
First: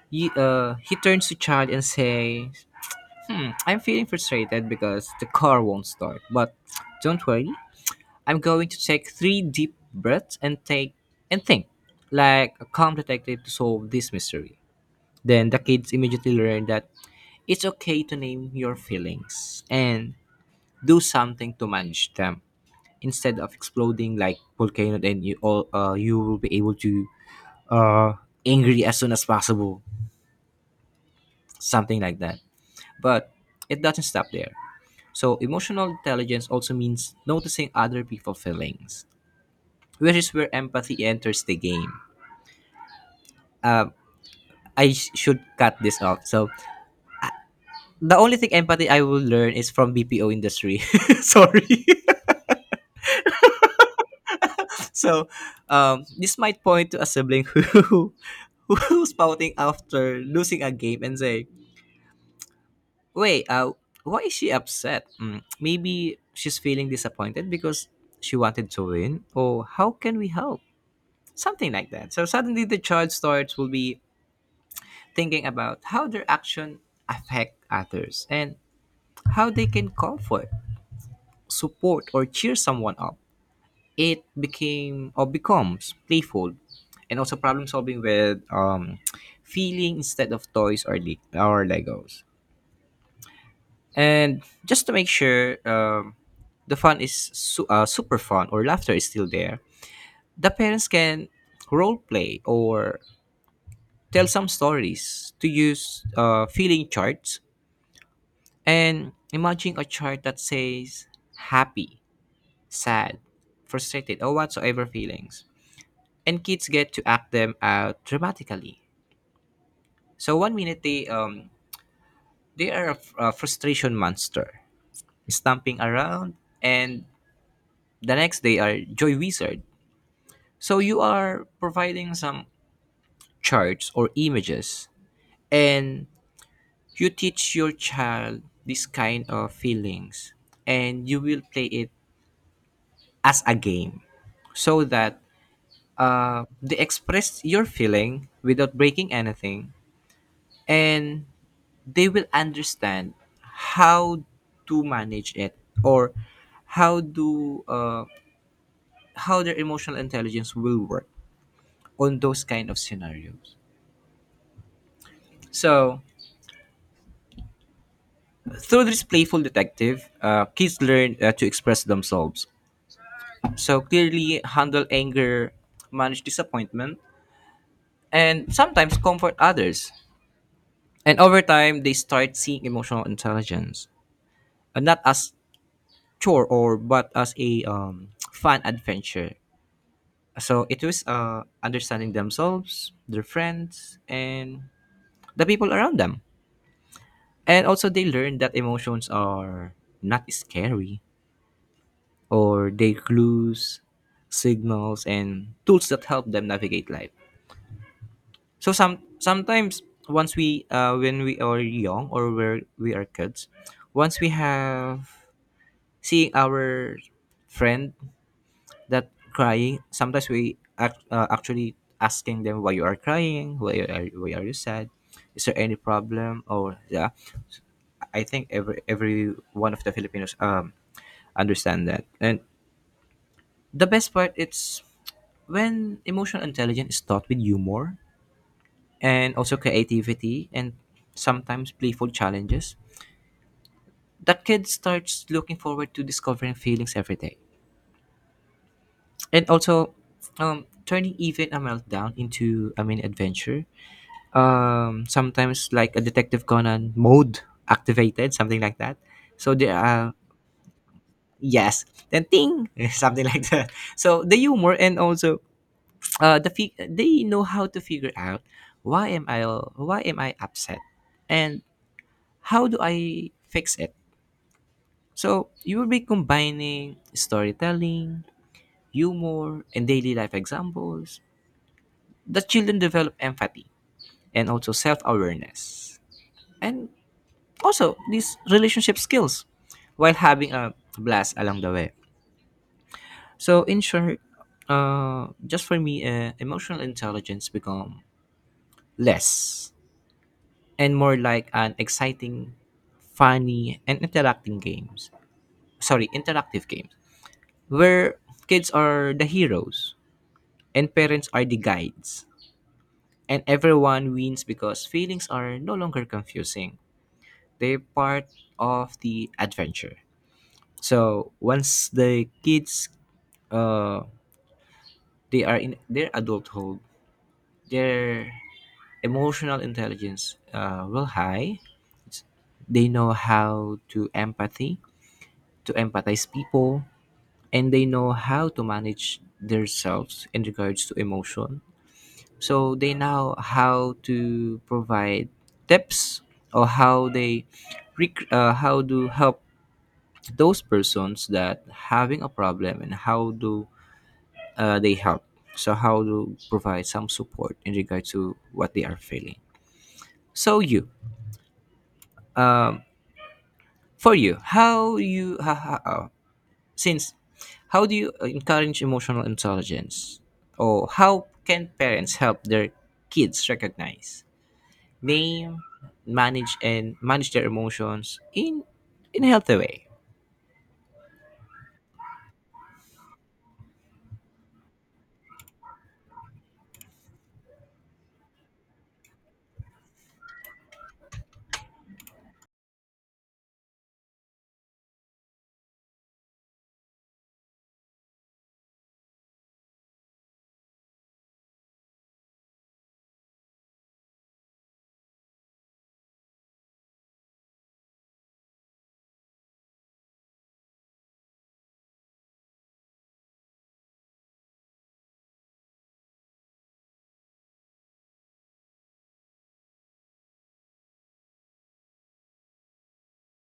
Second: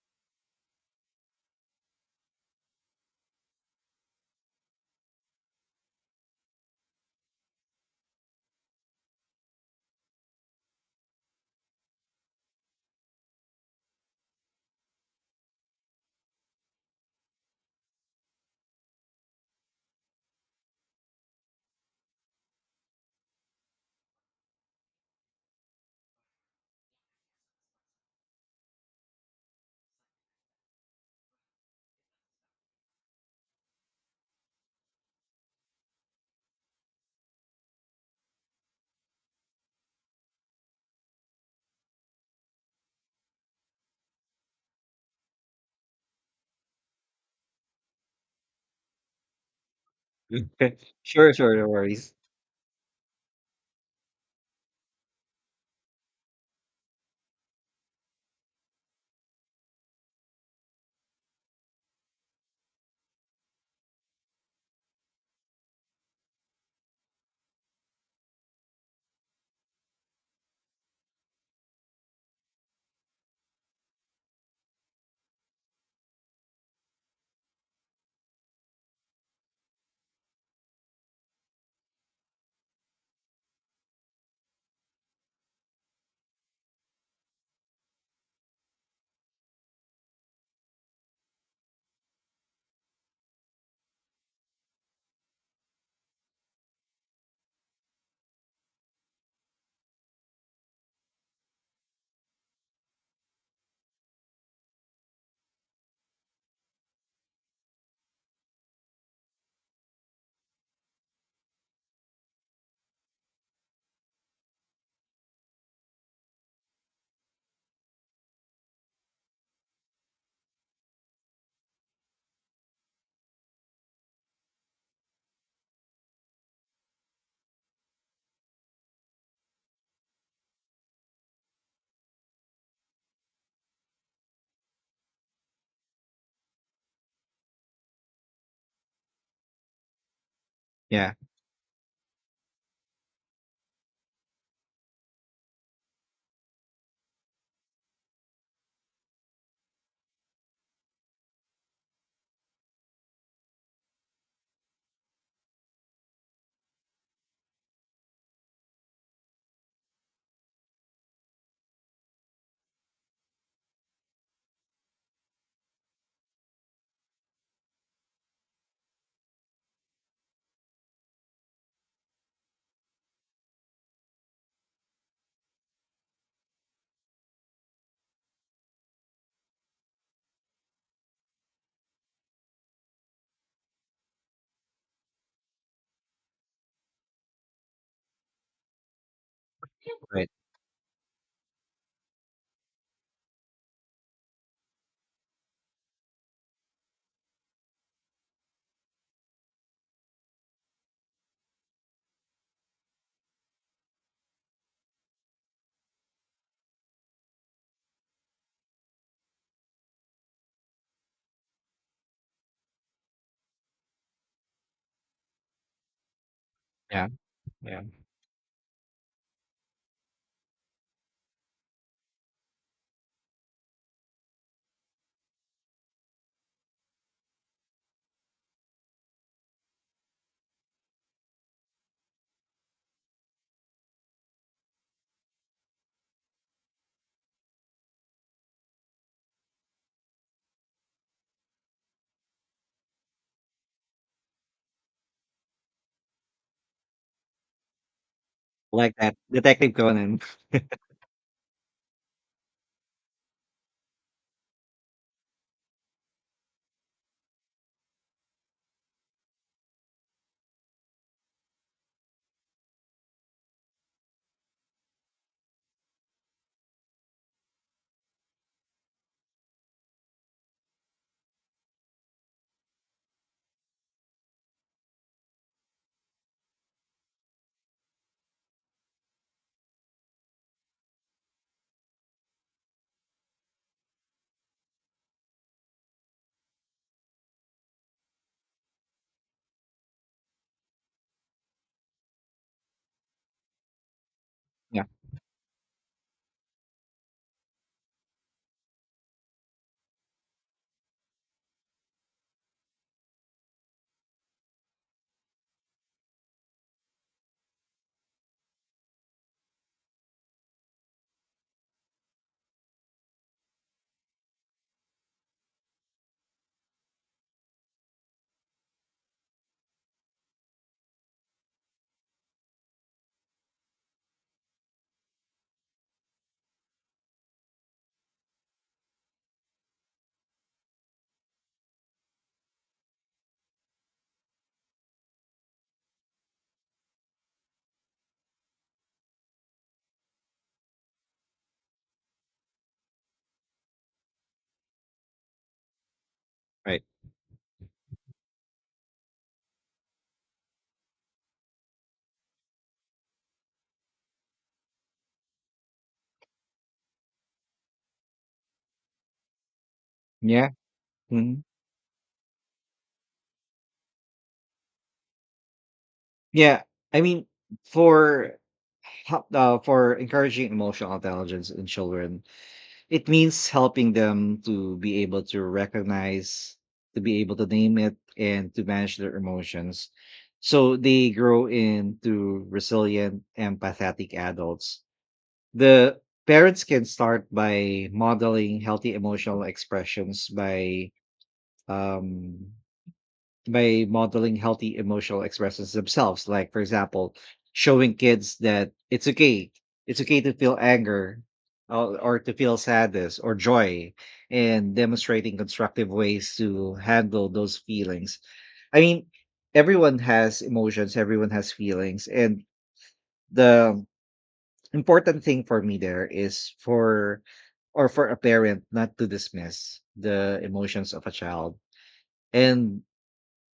Speaker 2: he, uh, he turns to Chad and says, hmm, I'm feeling frustrated because the car won't start. But don't worry, I'm going to take three deep breaths and take and think like a calm detective to solve this mystery. Then the kids immediately learn that it's okay to name your feelings and do something to manage them instead of exploding like volcano. Then you all, uh, you will be able to, uh angry as soon as possible, something like that. But it doesn't stop there. So, emotional intelligence also means noticing other people's feelings, which is where empathy enters the game. Um, I sh- should cut this off. So, the only thing empathy I will learn is from B P O industry.
Speaker 1: Sure, sure, no
Speaker 2: Sorry.
Speaker 1: worries.
Speaker 2: So, um, this might point to a sibling who who's spouting after losing a game and say, "Wait, uh, why is she upset? Mm, maybe she's feeling disappointed because she wanted to win. Or how can we help?" Something like that. So suddenly the child starts will be thinking about how their action affect others and how they can comfort, support, or cheer someone up. It became or becomes playful, and also problem solving with, um, feeling instead of toys or le- or Legos. And just to make sure, um, the fun is su- uh, super fun or laughter is still there, the parents can role play or tell some stories to use, uh, feeling charts, and imagine a chart that says happy, sad, frustrated, or whatsoever feelings. And kids get to act them out dramatically. So one minute they um they are a, f- a frustration monster, stomping around, and the next they are joy wizard. So you are providing some charts or images, and you teach your child this kind of feelings and
Speaker 1: Yeah,
Speaker 2: you will play it as a game so that uh, they express your feeling without breaking anything and they will understand how to manage it or how do uh, how their emotional intelligence will work on those kind of scenarios. So through this playful detective, uh, kids learn uh, to express themselves so clearly, handle anger, manage disappointment, and sometimes comfort others. And over time, they start seeing emotional intelligence, and not as chore or but as a um, fun adventure.
Speaker 1: right.
Speaker 2: So it was, uh, understanding themselves, their friends, and the people around them. And also, they learn that emotions are not scary, or they clues, signals, and tools that help them navigate life. So some sometimes once we uh when we are young or where we are kids, once we have seeing our
Speaker 1: Yeah, yeah.
Speaker 2: friend that crying, sometimes we act, uh, actually asking them why you are crying, why are why are you sad, is there any problem or yeah. I think every every one of the Filipinos um understand that. And the best part it's when emotional intelligence is taught with humor and also creativity and sometimes playful challenges that kid starts looking forward to discovering feelings every day,
Speaker 1: Like that,
Speaker 2: and
Speaker 1: Detective
Speaker 2: also,
Speaker 1: Conan.
Speaker 2: um, turning even a meltdown into a mini adventure, um, sometimes like a detective conan mode activated, something like that. So the uh, yes, then ting something like that. So the humor and also, uh, the fi- they know how to figure out why am I, why am I upset, and how do I fix it. So you will be combining storytelling, humor, and daily life examples, the children develop empathy and also self awareness. And also these relationship skills while having a blast along the way. So, in short,
Speaker 1: Yeah,
Speaker 2: uh, just for me, uh, emotional intelligence become less and more like an exciting, funny, and interacting games. Sorry, interactive games where kids are the heroes and parents are the guides. And everyone wins because feelings are no longer confusing. They're part of the adventure. So once the kids, uh they are in their adulthood, their emotional intelligence uh will high. It's- They know how to empathy, to empathize people, and they know how to manage themselves in regards to emotion, so they know how to provide tips or
Speaker 1: right.
Speaker 2: how they rec- uh, how to help those persons that having a problem and how do uh, they help. So how to provide some support in regard to what they are feeling.
Speaker 1: Yeah,
Speaker 2: So you,
Speaker 1: mhm.
Speaker 2: um, for you how you ha, ha, uh,
Speaker 1: Yeah, I
Speaker 2: since
Speaker 1: mean,
Speaker 2: how do you
Speaker 1: for
Speaker 2: encourage emotional
Speaker 1: hel uh, for
Speaker 2: intelligence
Speaker 1: encouraging
Speaker 2: or
Speaker 1: emotional
Speaker 2: how
Speaker 1: intelligence in
Speaker 2: can parents
Speaker 1: children,
Speaker 2: help their
Speaker 1: it means
Speaker 2: kids
Speaker 1: helping
Speaker 2: recognize,
Speaker 1: them to be able to
Speaker 2: they
Speaker 1: recognize,
Speaker 2: manage and
Speaker 1: to be
Speaker 2: manage
Speaker 1: able to
Speaker 2: their
Speaker 1: name it,
Speaker 2: emotions
Speaker 1: and to
Speaker 2: in
Speaker 1: manage their
Speaker 2: in a healthy way.
Speaker 1: emotions. So they grow into resilient, empathetic adults. The parents can start by modeling healthy emotional expressions by um by modeling healthy emotional expressions themselves. Like, for example, showing kids that it's okay, it's okay to feel anger or, or to feel sadness or joy, and demonstrating constructive ways to handle those feelings. I mean, everyone has emotions, everyone has feelings, and the important thing for me there is for or for a parent not to dismiss the emotions of a child. And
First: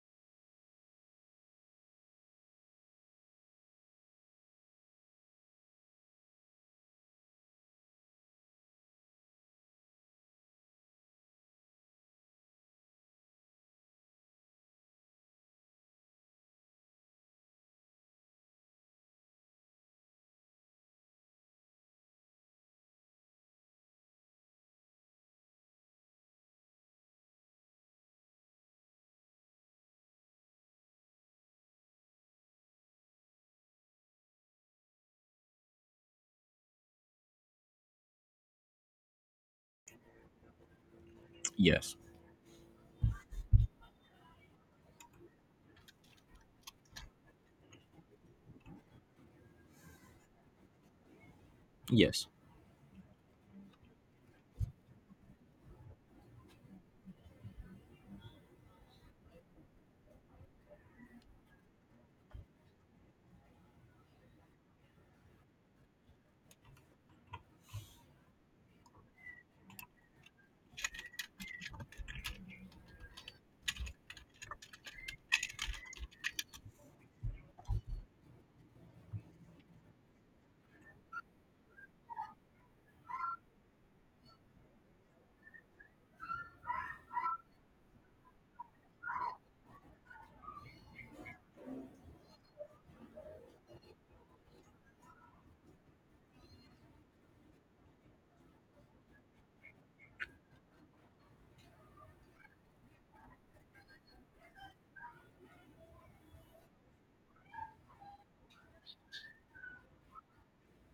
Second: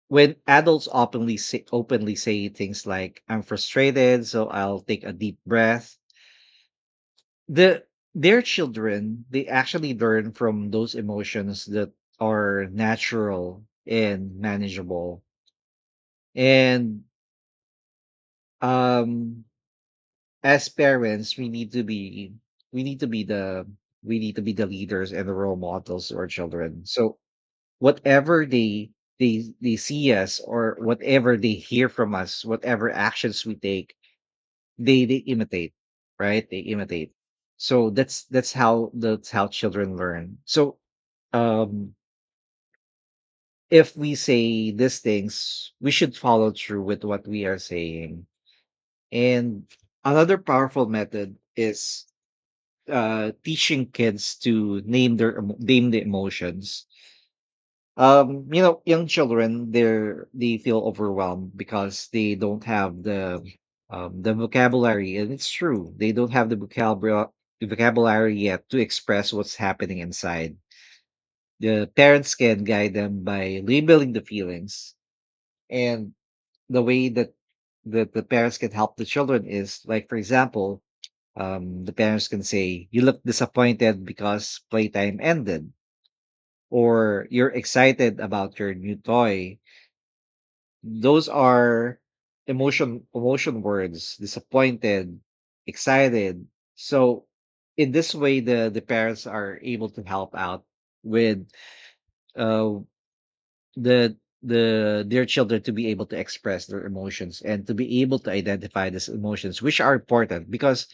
Speaker 1: when adults openly say openly say things like I'm frustrated, so I'll take a deep breath, the their children they actually learn from those emotions that are natural and manageable. And um as parents we need to be we need to be the we need to be the leaders and the role models to our children. So whatever they they they see us or whatever they hear from us, whatever actions we take, they they imitate, right? They imitate. So that's that's how that's how children learn. So um
Speaker 2: Yes.
Speaker 1: if we say these things we should follow through with what we are saying. And another powerful method is
Speaker 2: Yes.
Speaker 1: uh teaching kids to name their emo- name the emotions. Um, you know, young children, they're they feel overwhelmed because they don't have the um the vocabulary, and it's true. They don't have the vocabulary the vocabulary yet to express what's happening inside. The parents can guide them by labeling the feelings, and the way that that the parents can help the children is like, for example, um, the parents can say, "You look disappointed because playtime ended," or "You're excited about your new toy." Those are emotion emotion words, disappointed, excited. So in this way the the parents are able to help out with uh the the their children to be able to express their emotions and to be able to identify these emotions which are important because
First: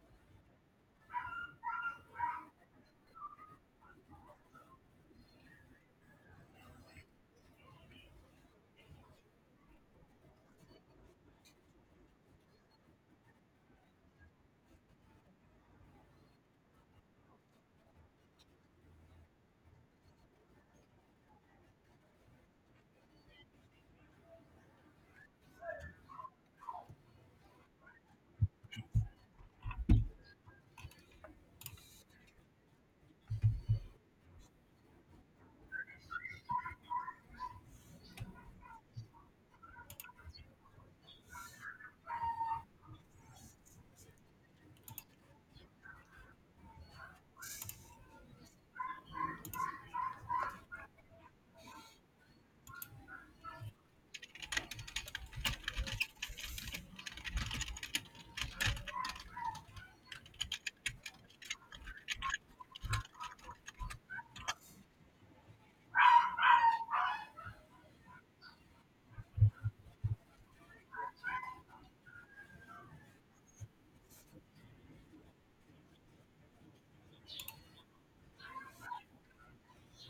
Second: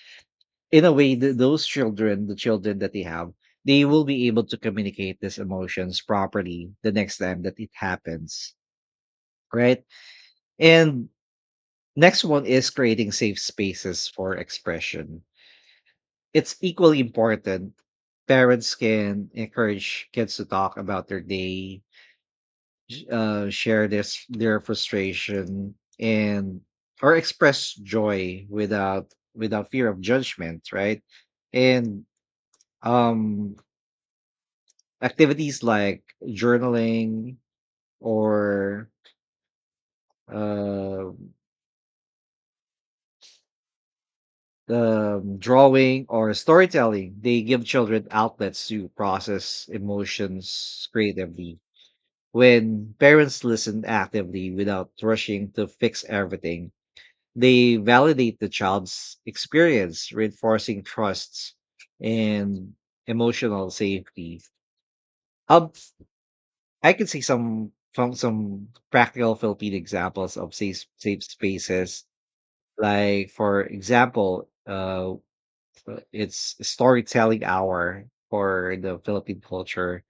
Speaker 1: in a way the, those children the children that they have, they will be able to communicate these emotions properly the next time that it happens, right? And next one is creating safe spaces for expression. It's equally important. Parents can encourage kids to talk about their day, sh- uh, share this their frustration, and or express joy without without fear of judgment, right? And um, activities like journaling or uh, um, drawing or storytelling, they give children outlets to process emotions creatively. When parents listen actively without rushing to fix everything, they validate the child's experience, reinforcing trusts and emotional safety. Um, I can see some from some practical Philippine examples of safe safe spaces. Like for example, uh, uh, it's storytelling hour for the Philippine culture.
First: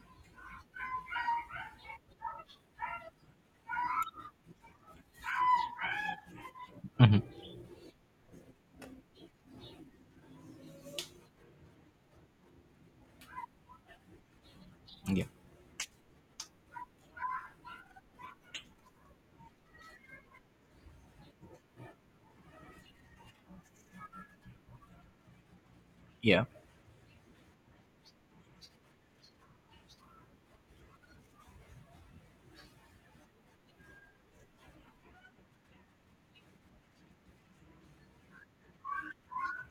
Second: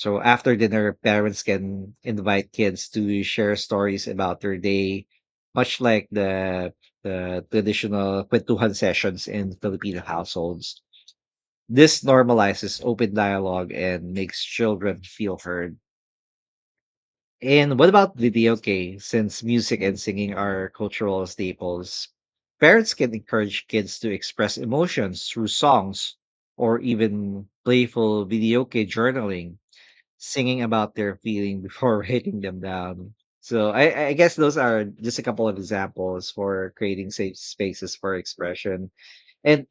Speaker 1: So after dinner, parents can invite kids to share stories about their day, much like the
Speaker 2: Mhm.
Speaker 1: the traditional kwentuhan sessions in Filipino households. This normalizes open dialogue and makes children
Speaker 2: Yeah.
Speaker 1: feel heard. And what about video games? Since music and singing are cultural staples, parents can encourage kids to express emotions through songs
Speaker 2: Yeah.
Speaker 1: or even playful video game journaling, singing about their feeling before writing them down. So I, I guess those are just a couple of examples for creating safe spaces for expression. And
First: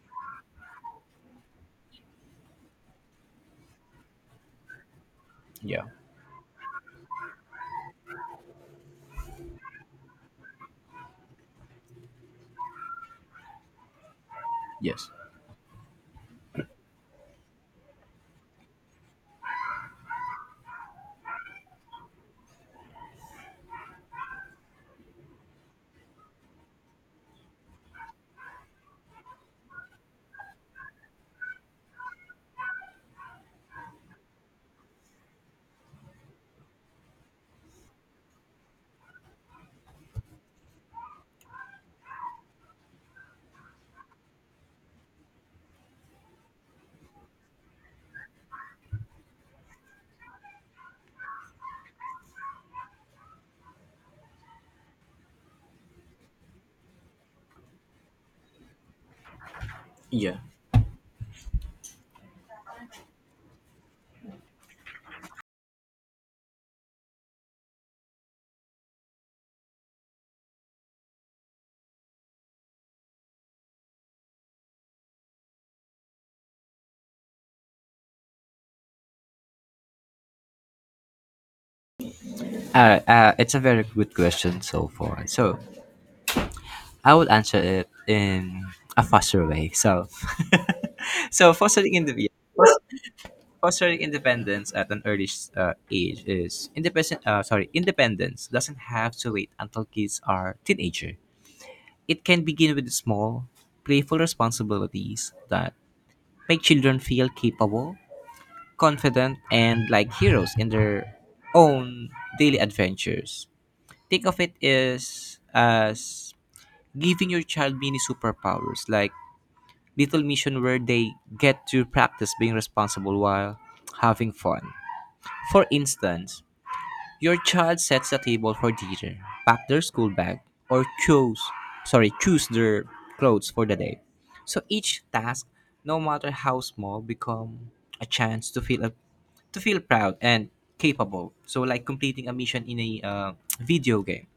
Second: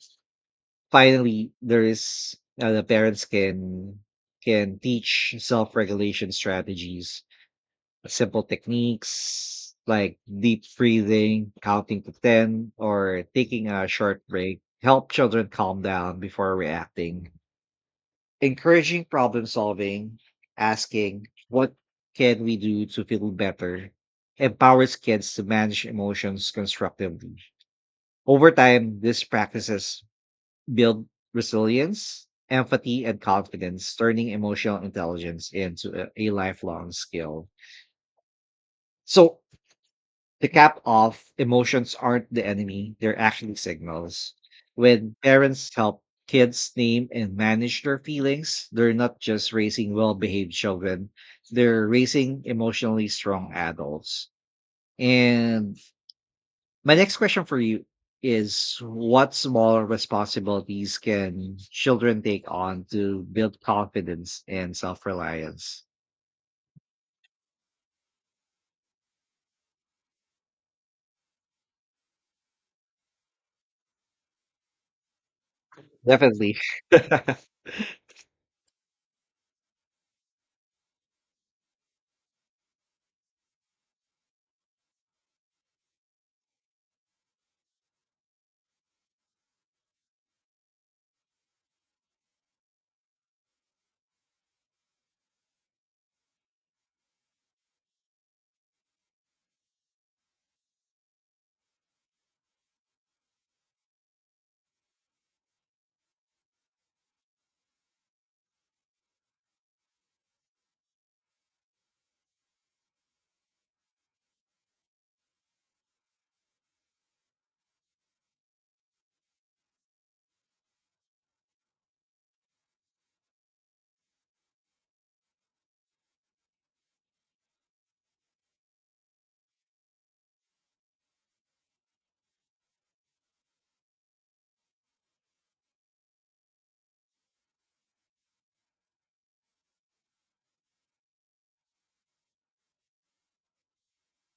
Speaker 1: finally, there is uh, the parents can can teach
Speaker 2: Yeah.
Speaker 1: self-regulation strategies. Simple techniques like deep breathing, counting to ten, or taking a short break help
Speaker 2: Yes.
Speaker 1: children calm down before reacting. Encouraging problem solving, asking, what can we do to feel better? Empowers kids to manage emotions constructively. Over time, these practices build resilience, empathy, and confidence, turning emotional intelligence into a, a lifelong skill. So, to cap off, emotions aren't the enemy, they're actually signals. When parents help kids name and manage their feelings, they're not just raising well behaved children, they're raising emotionally strong adults. And my next question for you is what small
Speaker 2: Yeah.
Speaker 1: responsibilities can children take on to build confidence and self reliance? Definitely.
Speaker 2: Uh, uh, it's a very good question so far. So I will answer it in a faster way. So, so fostering indiv- fostering independence at an early uh, age is independent. Uh, sorry, independence doesn't have to wait until kids are teenager. It can begin with small, playful responsibilities that make children feel capable, confident, and like heroes in their own daily adventures. Think of it as as giving your child mini superpowers, like little mission where they get to practice being responsible while having fun. For instance, your child sets the table for dinner, pack their school bag, or choose, sorry, choose their clothes for the day. So each task, no matter how small, become a chance to feel a, to feel proud and capable. So like completing a mission in a, uh, video game.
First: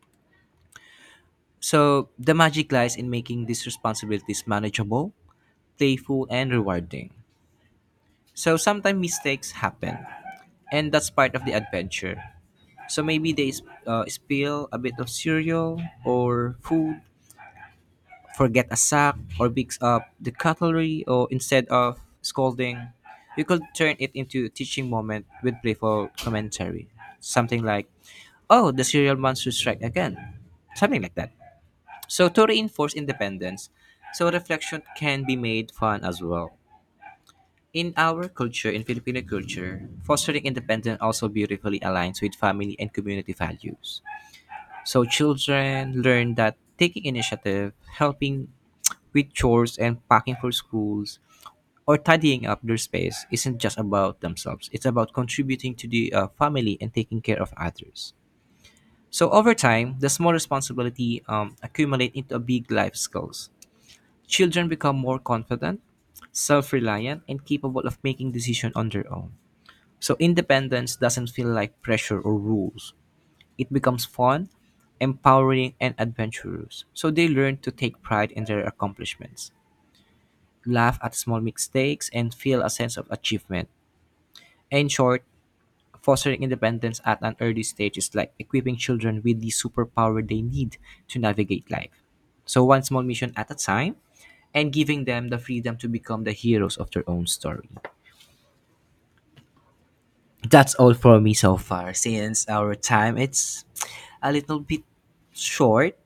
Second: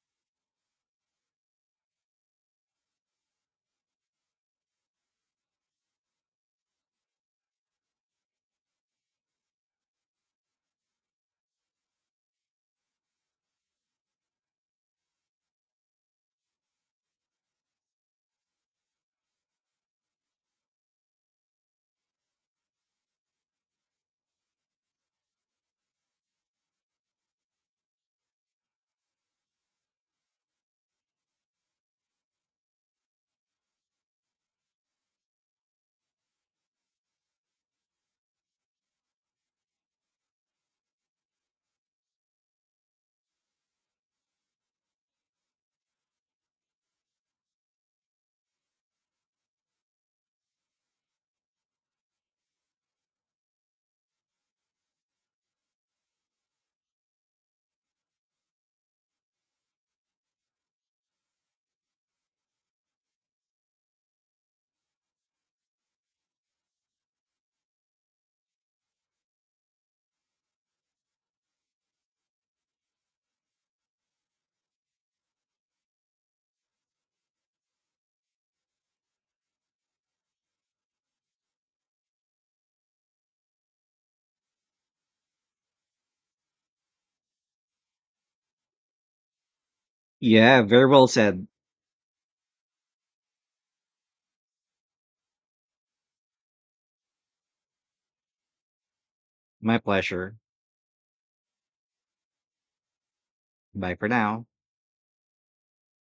Speaker 2: So the magic lies in making these responsibilities manageable, playful, and rewarding. So sometimes mistakes happen, and that's part of the adventure. So maybe they s- uh, spill a bit of cereal or food, forget a sack, or picks up the cutlery, or instead of scolding, you could turn it into a teaching moment with playful commentary. Something like, oh, the cereal monster strike again. Something like that. So to reinforce independence, so reflection can be made fun as well. In our culture, in Filipino culture, fostering independence also beautifully aligns with family and community values. So children learn that taking initiative, helping with chores and packing for schools, or tidying up their space isn't just about themselves. It's about contributing to the, uh, family and taking care of others. So over time, the small responsibility um, accumulate into a big life skills. Children become more confident, self-reliant, and capable of making decisions on their own. So independence doesn't feel like pressure or rules. It becomes fun, empowering, and adventurous. So they learn to take pride in their accomplishments, laugh at small mistakes, and feel a sense of achievement. In short, fostering independence at an early stage is like equipping children with the superpower they
Speaker 1: Yeah,
Speaker 2: need
Speaker 1: very well
Speaker 2: to
Speaker 1: said.
Speaker 2: navigate life. So, one small mission at a time, and giving them the freedom to become the heroes of their own story.
Speaker 1: My pleasure.
Speaker 2: That's all for me so far, since our time it's
Speaker 1: Bye for
Speaker 2: a
Speaker 1: now.
Speaker 2: little bit short,